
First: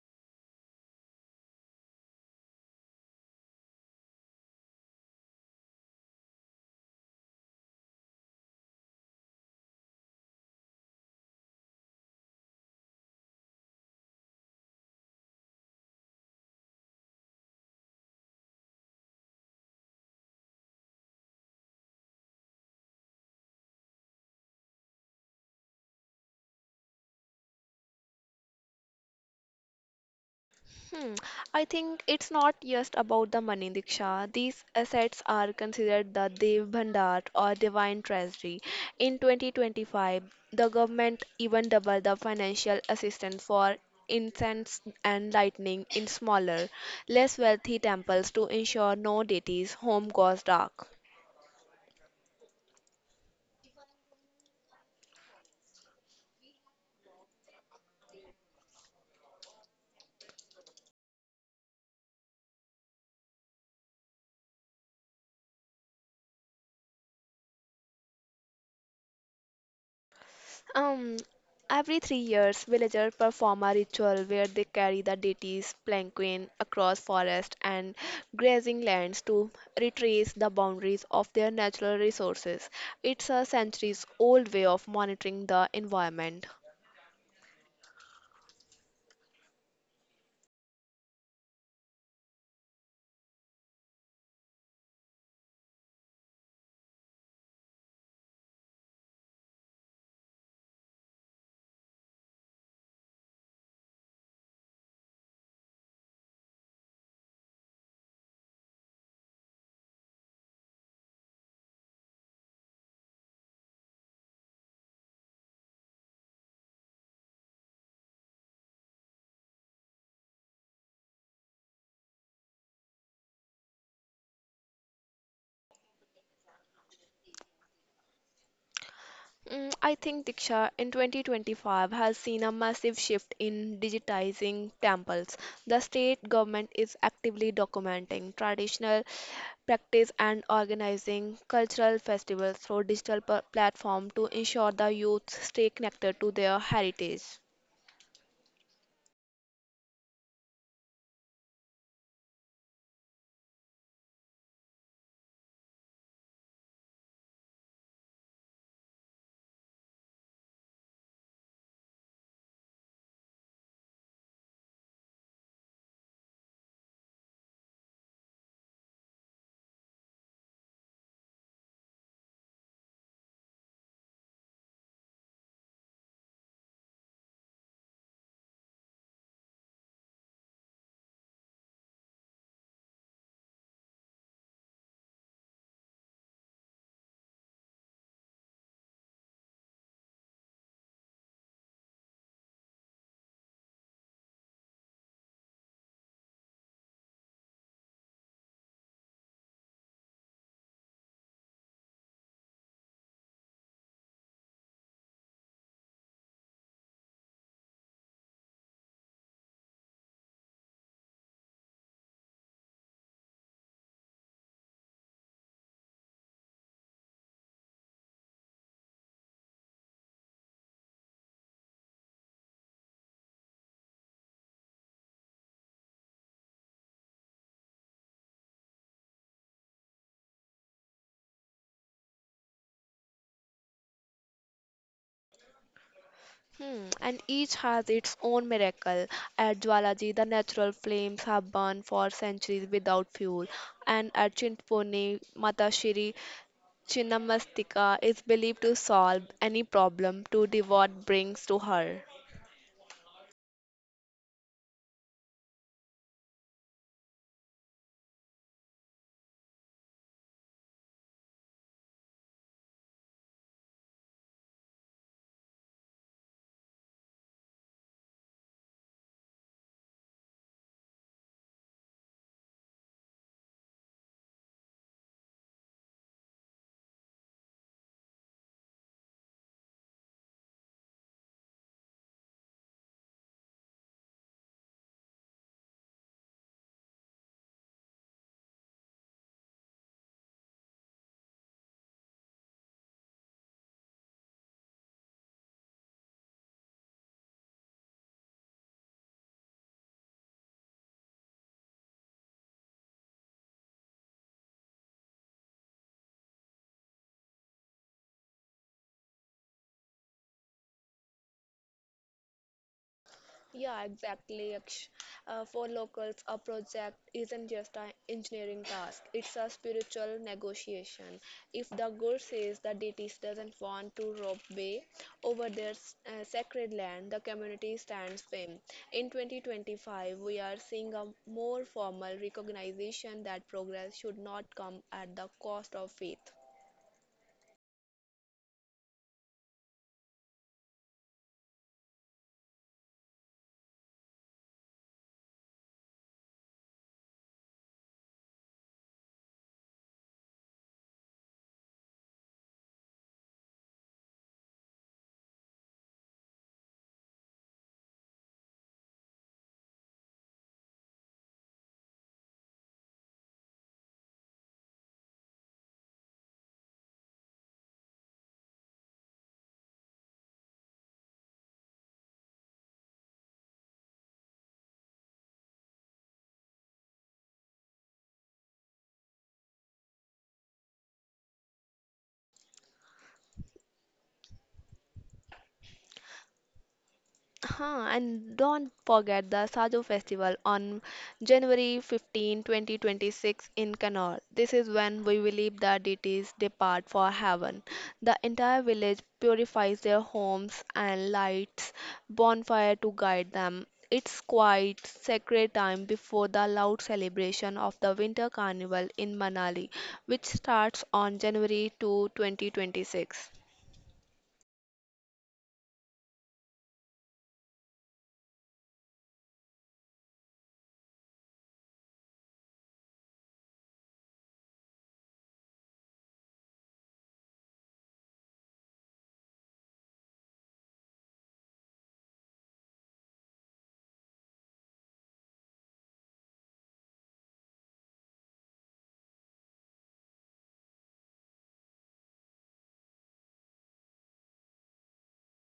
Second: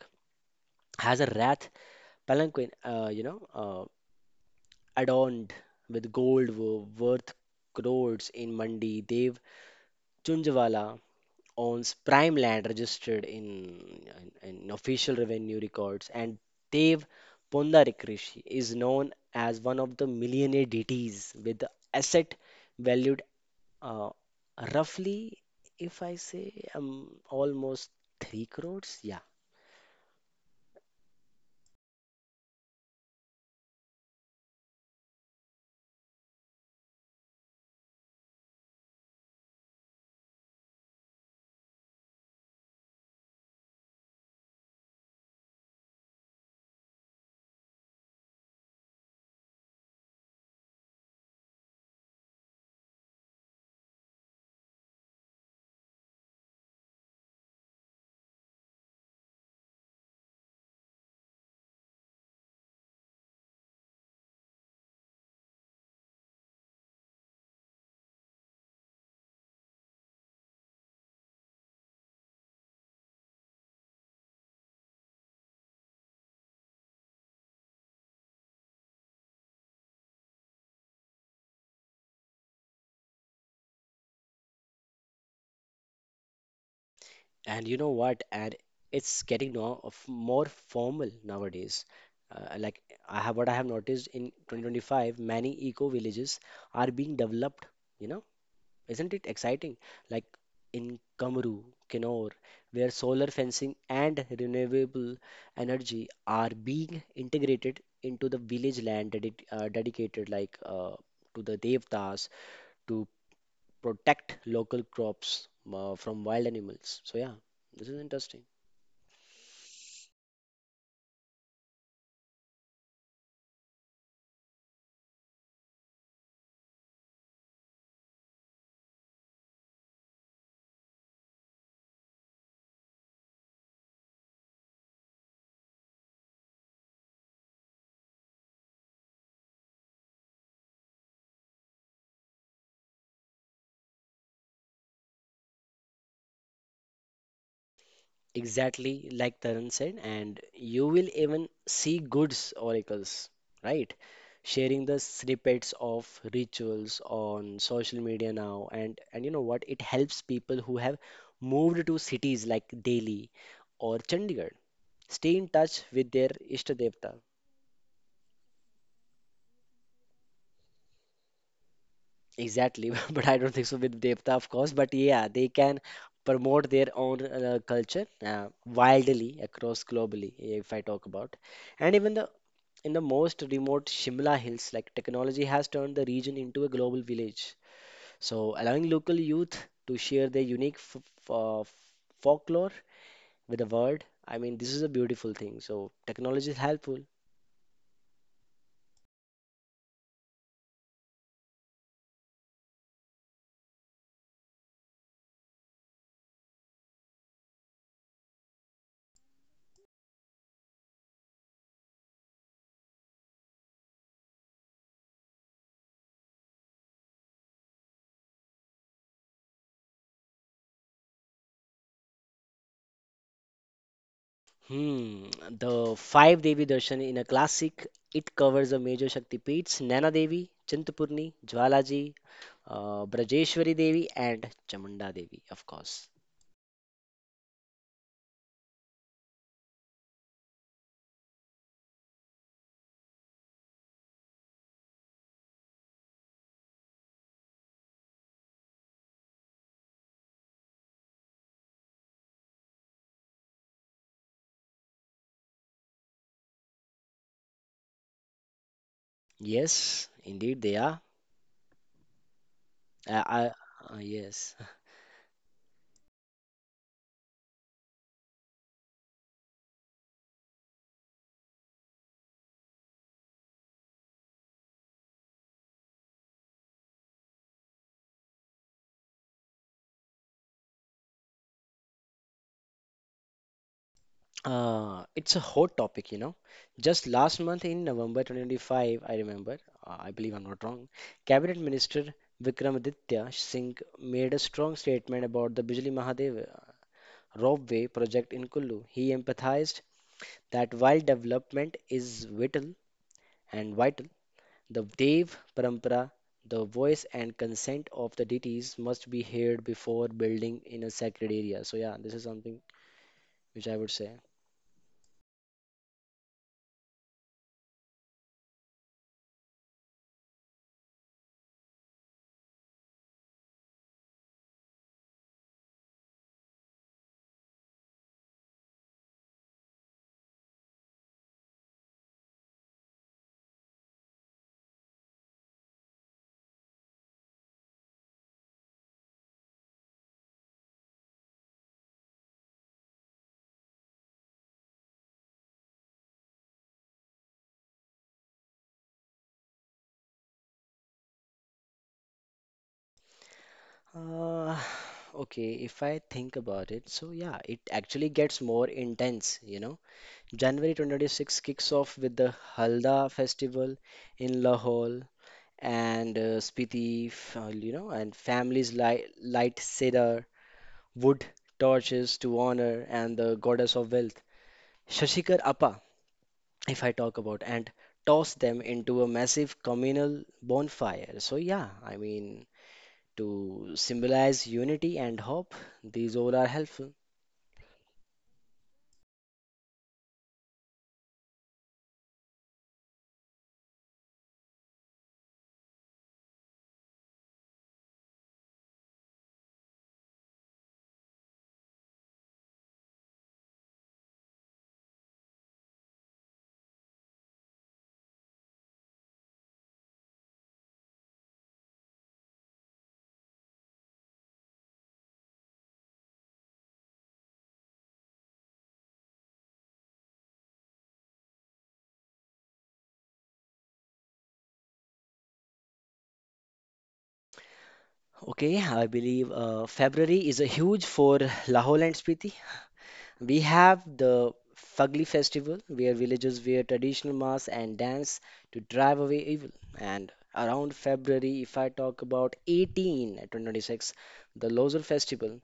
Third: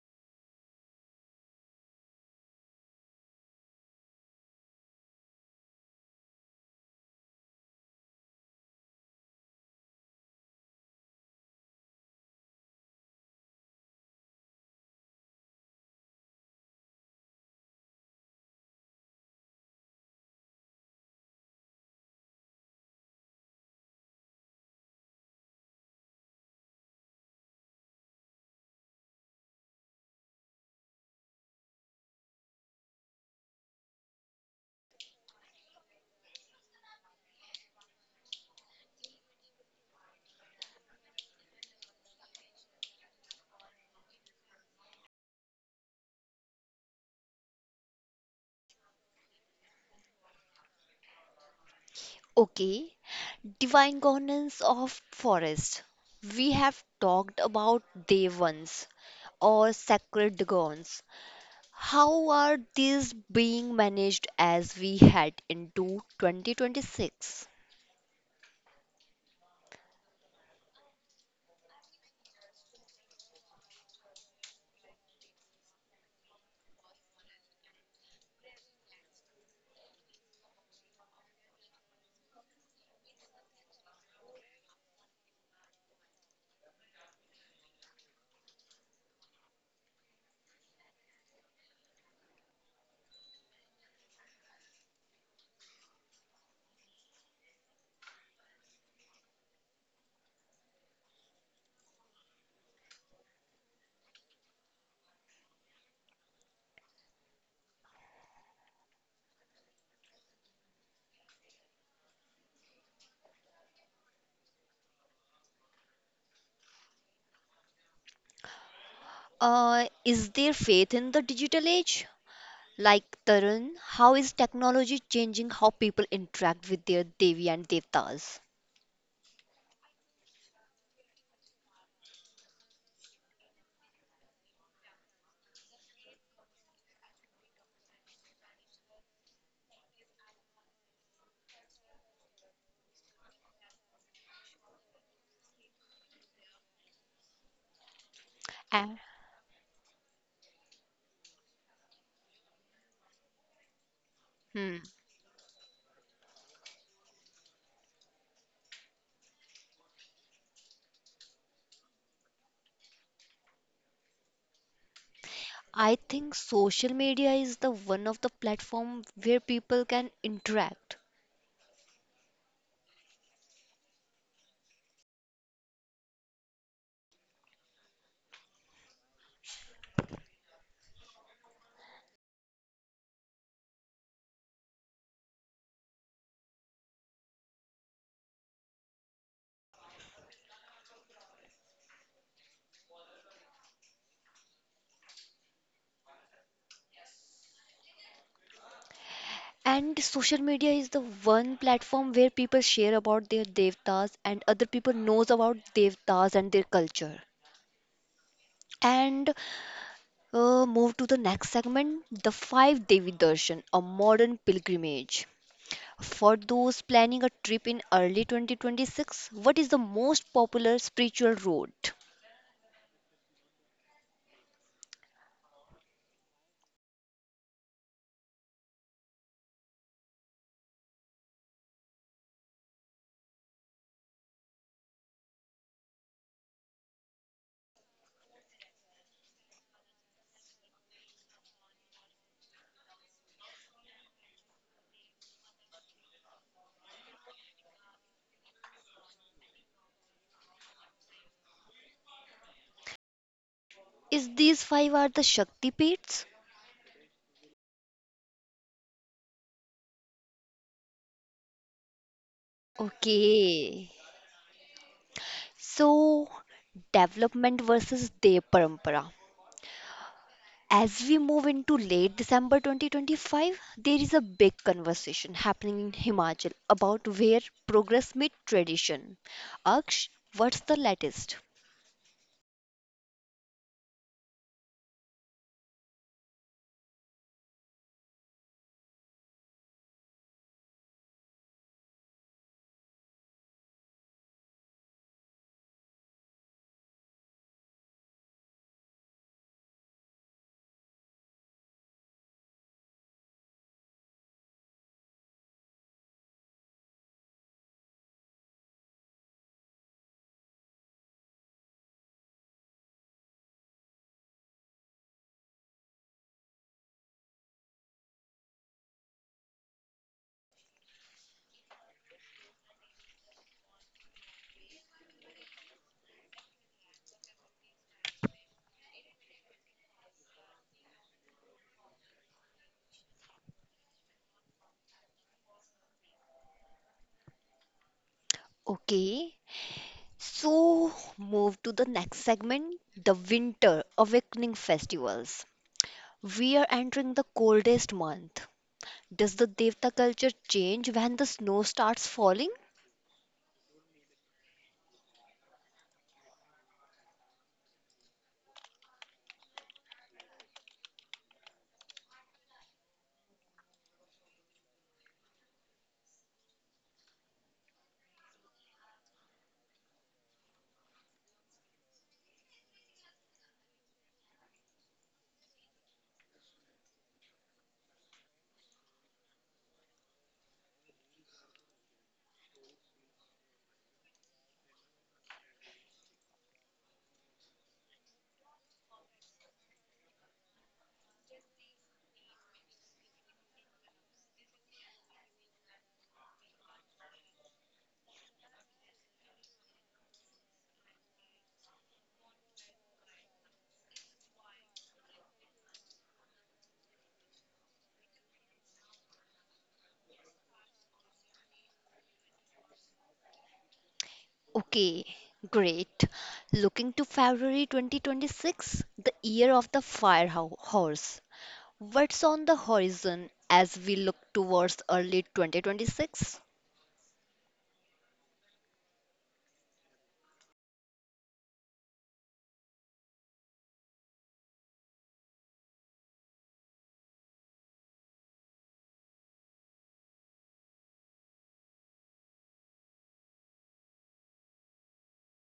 S3: has a wrath palanquin, adorned with gold worth crores in Mandi. Dev Chunjwala owns prime land registered in official revenue records, and Dev Pondarik Rishi is known as one of the millionaire deities with the asset valued uh, roughly, if I say, almost 3 crores. Yeah.
S2: Hmm. I think it's not just about the money, Diksha. These assets are considered the Dev Bhandar or divine treasury. In 2025, the government even doubled the financial assistance for incense and lightning in smaller, less wealthy temples to ensure no deities' home goes dark.
S1: Okay, divine governance of forest. We have talked about devans or sacred grounds. How are these being managed as we head into 2026?
S2: Um, every 3 years, villagers perform a ritual where they carry the deity's palanquin across forest and grazing lands to retrace the boundaries of their natural resources. It's a centuries-old way of monitoring the environment.
S3: And you know what? And it's getting now of more formal nowadays. Like I have what I have noticed in 2025, many eco villages are being developed. You know, isn't it exciting? Like in Kamaru, Kinnaur, where solar fencing and renewable energy are being integrated into the village land dedicated like to the devtas to protect local crops from wild animals. So yeah, this is interesting.
S1: Is there faith in the digital age? Like Tarun, how is technology changing how people interact with their devi and devtas?
S2: I think Diksha in 2025 has seen a massive shift in digitizing temples. The state government is actively documenting traditional practice and organizing cultural festivals through digital platform to ensure the youth stay connected to their heritage.
S1: And,
S3: Exactly like Taran said, and you will even see goods oracles, right?
S1: hmm,
S3: Sharing the snippets of rituals on social media now. And you know what? It helps people who have moved to cities like Delhi or Chandigarh stay in touch
S1: I
S3: with their
S1: think
S3: Ishta
S1: social
S3: Devta.
S1: media is the one of the platform where people can interact.
S3: Exactly, *laughs* but I don't think so with Devta, of course. But yeah, they can promote their own culture wildly across globally, if I talk about. And even the in the most remote Shimla Hills, like technology has turned the region into a global village. So, allowing local youth to share their unique folklore with the world. I mean, this is a beautiful thing. So, technology is helpful.
S1: And social media is the one platform where people share about their devtas, and other people knows about devtas and their culture. And move to the next segment, the five Devi Darshan, a modern pilgrimage. For those planning a trip in early 2026, what is the most popular spiritual route?
S3: Hmm, the five Devi Darshan in a classic, it covers the major Shakti Peeths, Naina Devi, Chintapurni, Jwalaji, Brajeshwari Devi, and Chamunda Devi, of course.
S2: And each has its own miracle. At Jwalaji, the natural flames have burned for centuries without fuel, and at Chintpurni, Mata Shri Chinamastika is believed to solve any problem to devote brings to her.
S1: Is these five are the Shakti Peets?
S3: Yes, indeed they are. I,
S1: Okay.
S3: I, yes.
S1: So, development versus their parampara. As we move into late December 2025, there is a big conversation happening in Himachal about where progress meets tradition. Aksh, what's the latest?
S3: It's a hot topic, you know. Just last month in November 2025, I remember, I believe I'm not wrong, Cabinet Minister Vikramaditya Singh made a strong statement about the Bijli Mahadev Ropeway project in Kullu. He emphasized that while development is vital, the Dev Parampara, the voice and consent of the deities must be heard before building in a sacred area. So yeah, this is something which I
S2: Yeah,
S3: would say.
S2: exactly, Yaksh. For locals, a project isn't just an engineering task, it's a spiritual negotiation. If the god says the deities doesn't want to rob way over their sacred land, the community stands firm. In 2025, we are seeing a more formal recognition that progress should not come at the cost of faith.
S1: Okay, so move to the next segment, the Winter Awakening Festivals. We are entering the coldest month. Does the Devta culture change when the snow starts falling?
S3: Uh, *sighs* okay, if I think about it, so yeah, it actually gets more intense, you know. January 2026 kicks off with the Halda festival in Lahore and Spiti, you know, and families li light cedar, wood torches to honor and the goddess of wealth, Shashikar Appa, if I talk about, and toss them into a massive communal bonfire. So yeah, I mean to symbolize unity and hope. These all are helpful.
S2: And don't forget the Sajo Festival on January 15, 2026 in Kannur. This is when we believe the deities depart for heaven. The entire village purifies their homes and lights bonfire to guide them. It's quite sacred time before the loud celebration of the winter carnival in Manali, which starts on January 2, 2026.
S1: Okay, great. Looking to February 2026, the year of the fire horse. What's on the horizon as we look towards early 2026?
S3: Okay, I believe February is a huge for Lahore and Spiti. We have the Fagli festival where villagers wear traditional masks and dance to drive away evil. And around February, if I talk about 18 at the Losar festival,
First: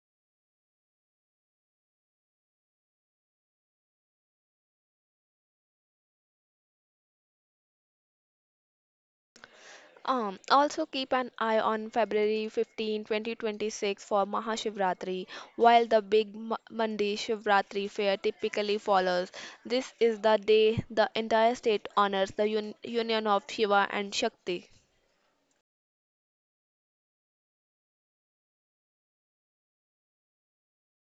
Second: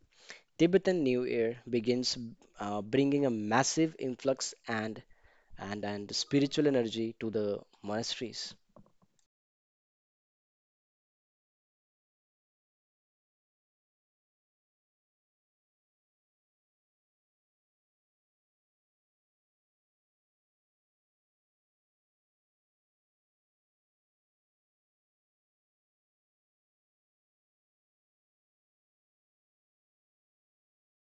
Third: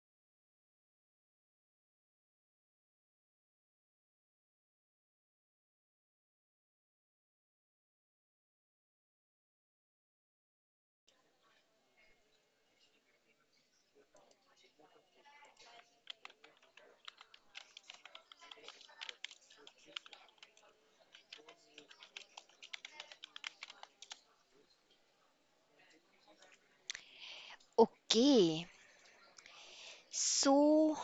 S3: Tibetan New Year begins bringing a massive influx and spiritual energy to the monasteries.
S2: Also keep an eye on February 15, 2026 for Mahashivratri, while the big Mandi Shivratri fair typically follows. This is the day the entire state honors the union of Shiva and Shakti.
S1: Okay, so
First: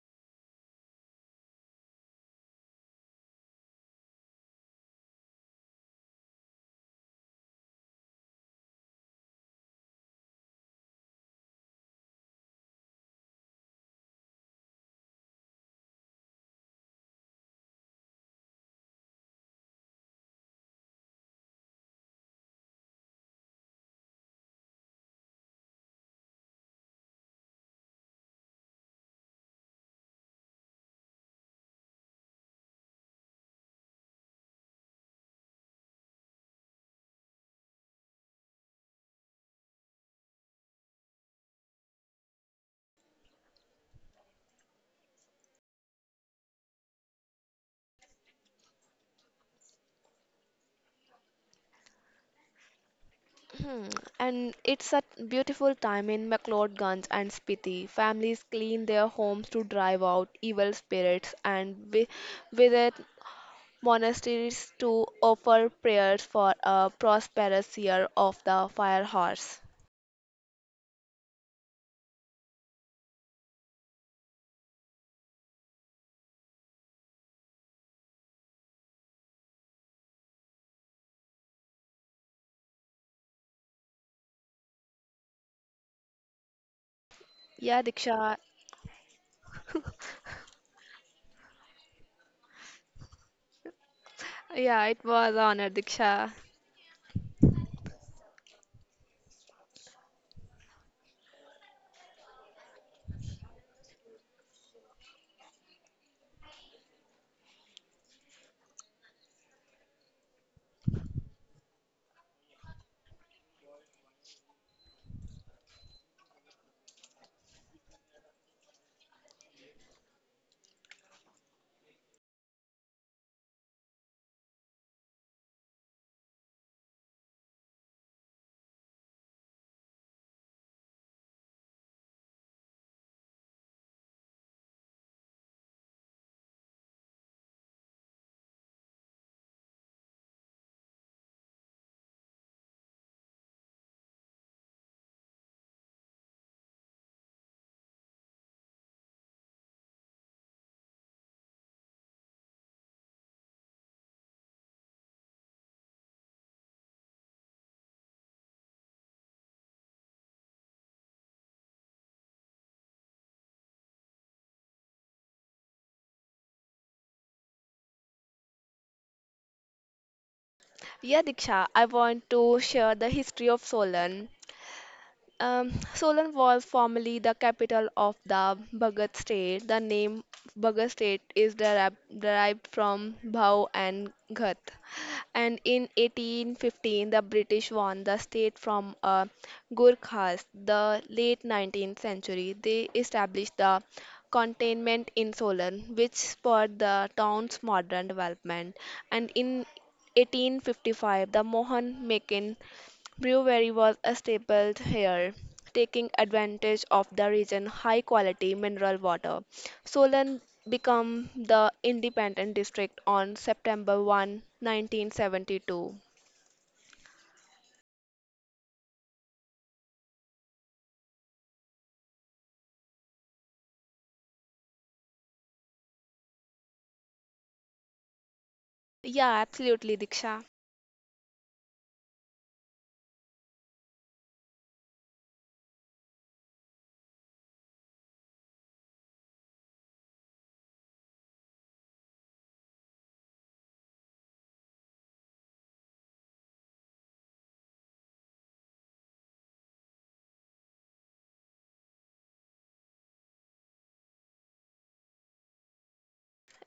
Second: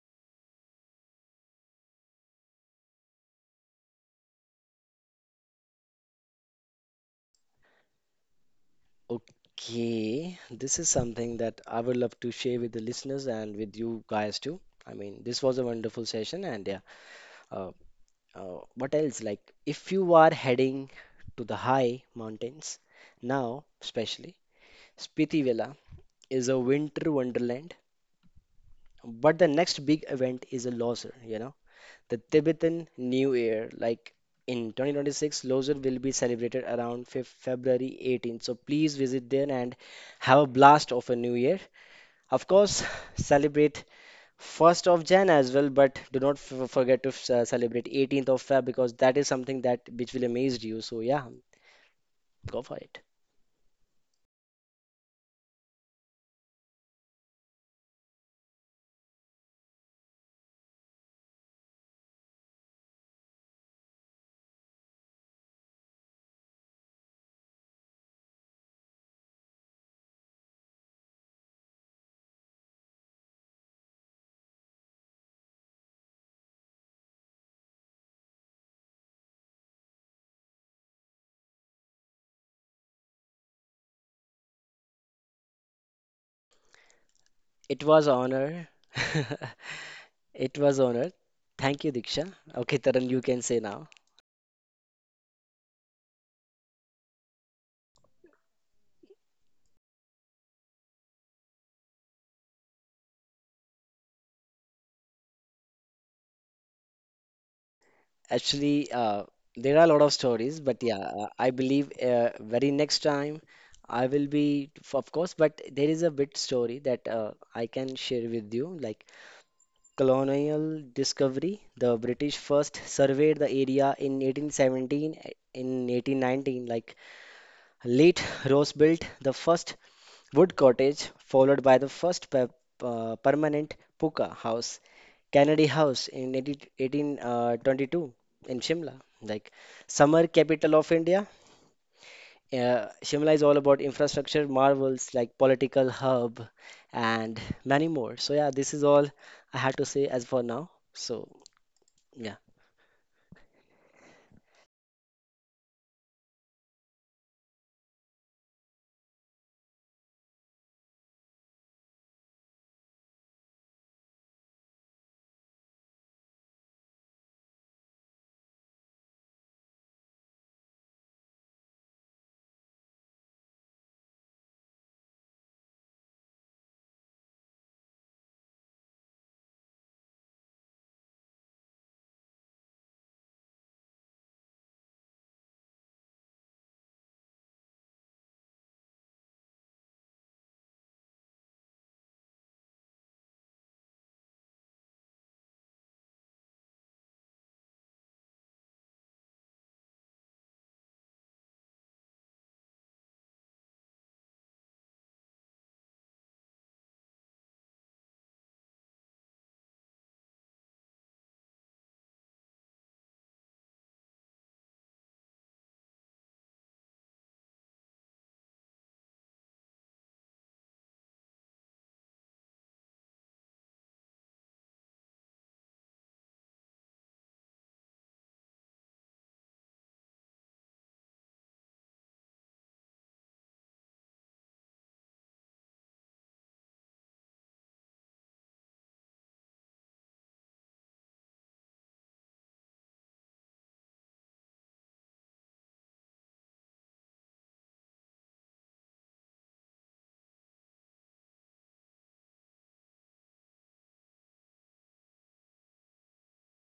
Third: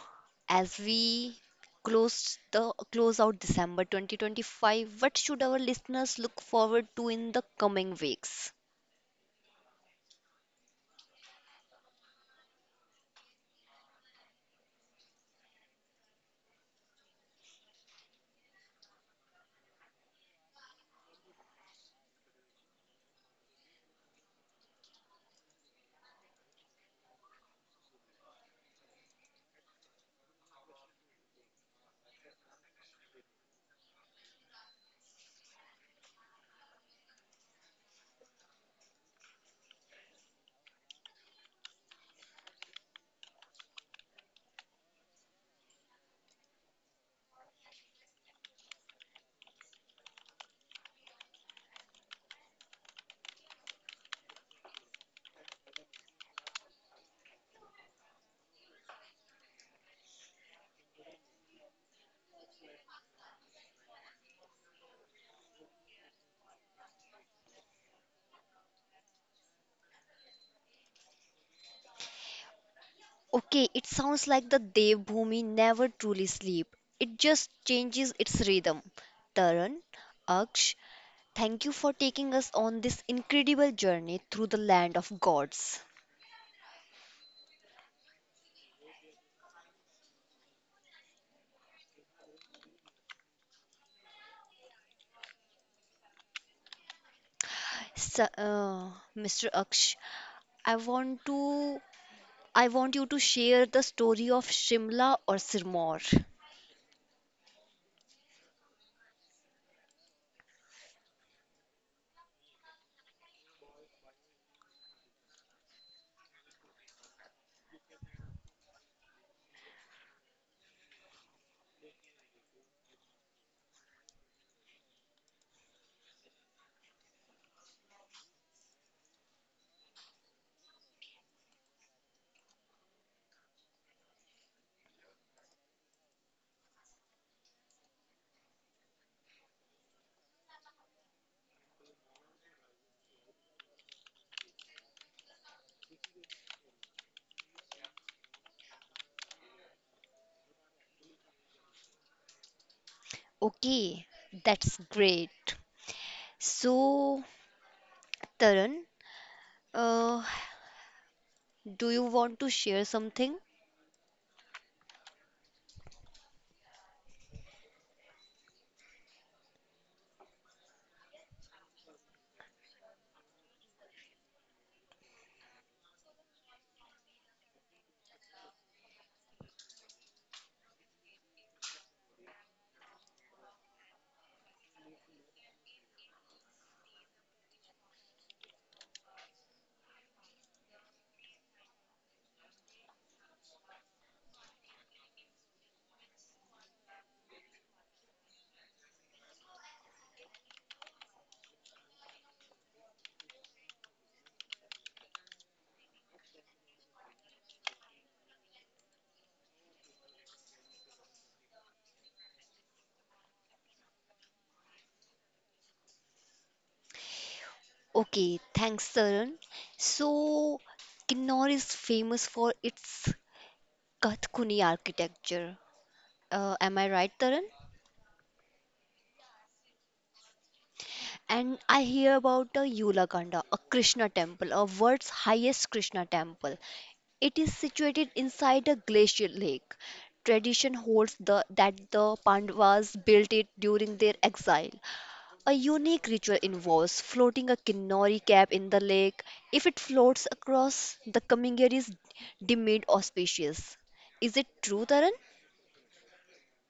S1: as we close out December 2025, what should our listeners look forward to in the coming weeks?
S3: Okay, this is something that I would love to share with the listeners and with you guys too. I mean, this was a wonderful session, and yeah, uh, what else? Like, if you are heading to the high mountains now, especially Spiti Villa is a winter wonderland, but the next big event is a Loser, you know, the Tibetan New Year. Like in 2026, Loser will be celebrated around Feb February 18th, so please visit there and have a blast of a new year. Of course, celebrate 1st of Jan as well, but do not forget to celebrate 18th of Feb because that is something that which will amaze you. So yeah, go for it.
S2: Hmm, And it's a beautiful time in McLeodguns and Spiti. Families clean their homes to drive out evil spirits and visit monasteries to offer prayers for a prosperous year of the fire horse.
S1: Okay, it sounds like the Devbhoomi never truly sleep. It just changes its rhythm. Taran, Aksh, thank you for taking us on this incredible journey through the land of gods.
S3: It
S2: Yeah,
S3: was
S2: Diksha.
S3: honor. *laughs* It was honor. Thank you, Diksha. Okay, Taran, you can say now.
S2: Yeah, it was honor, Diksha.
S1: So, Mr. Aksh, I want to I want you to share the story of Shimla or Sirmaur.
S3: Actually, there are a lot of stories, but yeah, I believe very next time I will be, of course, but there is a bit story that I can share with you. Like colonial discovery. The British first surveyed the area in 1817, eh, in 1819. Like late Rose built the first wood cottage, followed by the first pe permanent puka house, Kennedy House in 1822 in Shimla. Like summer capital of India. Shimla is all about infrastructure marvels like political hub and many more. So yeah, this is all I had to say as for now. So. Yeah.
S1: Okay, that's great. So, Taran, uh, do you want to share something?
S2: Yeah, Diksha, I want to share the history of Solan. Solan was formerly the capital of the Bhagat state. The name Bhagat state is derived from Bhau and Ghat. And in 1815, the British won the state from Gurkhas. The late 19th century, they established the containment in Solan, which spurred the town's modern development. And in 1855, the Mohan Mekin Brewery was established here, taking advantage of the region's high quality mineral water. Solan became the independent district on September 1, 1972.
S1: Okay, thanks, Saran. So, Kinnaur is famous for its Kathkuni architecture. Am I right, Taran?
S2: Yeah, absolutely, Diksha.
S1: And I hear about the Yulakanda, a Krishna temple, a world's highest Krishna temple. It is situated inside a glacier lake. Tradition holds that the Pandavas built it during their exile. A unique ritual involves floating a kinori cap in the lake. If it floats across, the coming year is deemed auspicious. Is it true, Taran?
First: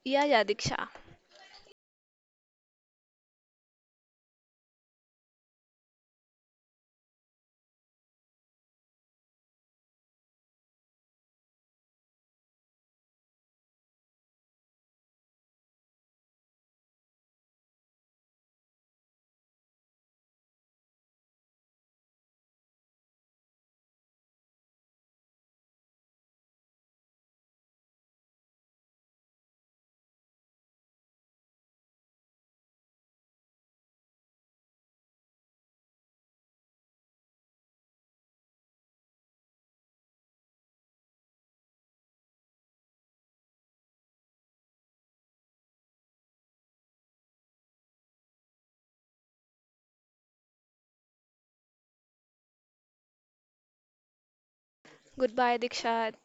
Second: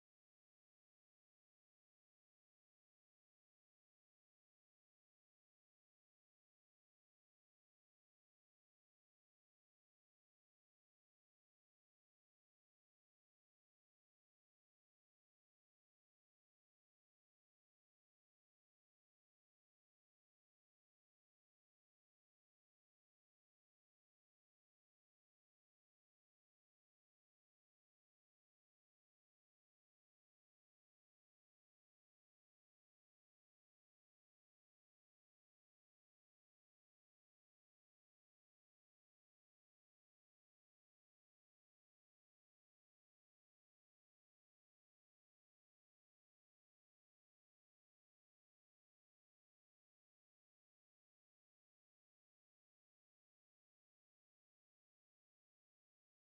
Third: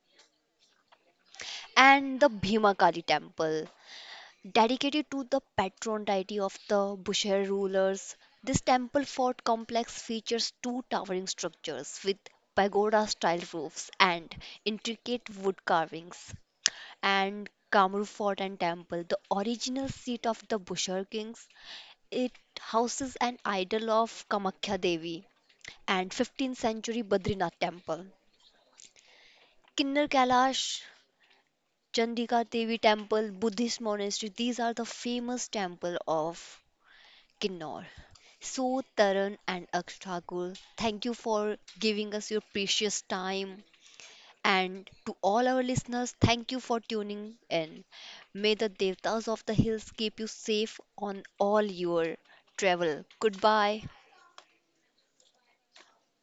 S2: Yeah, yeah, Diksha.
S1: And the Bhimakali temple, dedicated to the patron deity of the Bushehr rulers. This temple fort complex features two towering structures with pagoda style roofs and intricate wood carvings. And Kamru Fort and Temple, the original seat of the Bushehr kings. It houses an idol of Kamakhya Devi and 15th century Badrinath temple. Kinnar Kailash, Chandika Devi temple, Buddhist monastery, these are the famous temple of Kinnaur. So, Taran and Aksh Thakur, thank you for giving us your precious time. And to all our listeners, thank you for tuning in. May the Devtas of the Hills keep you safe on all your travel. Goodbye.
S2: Goodbye, Diksha.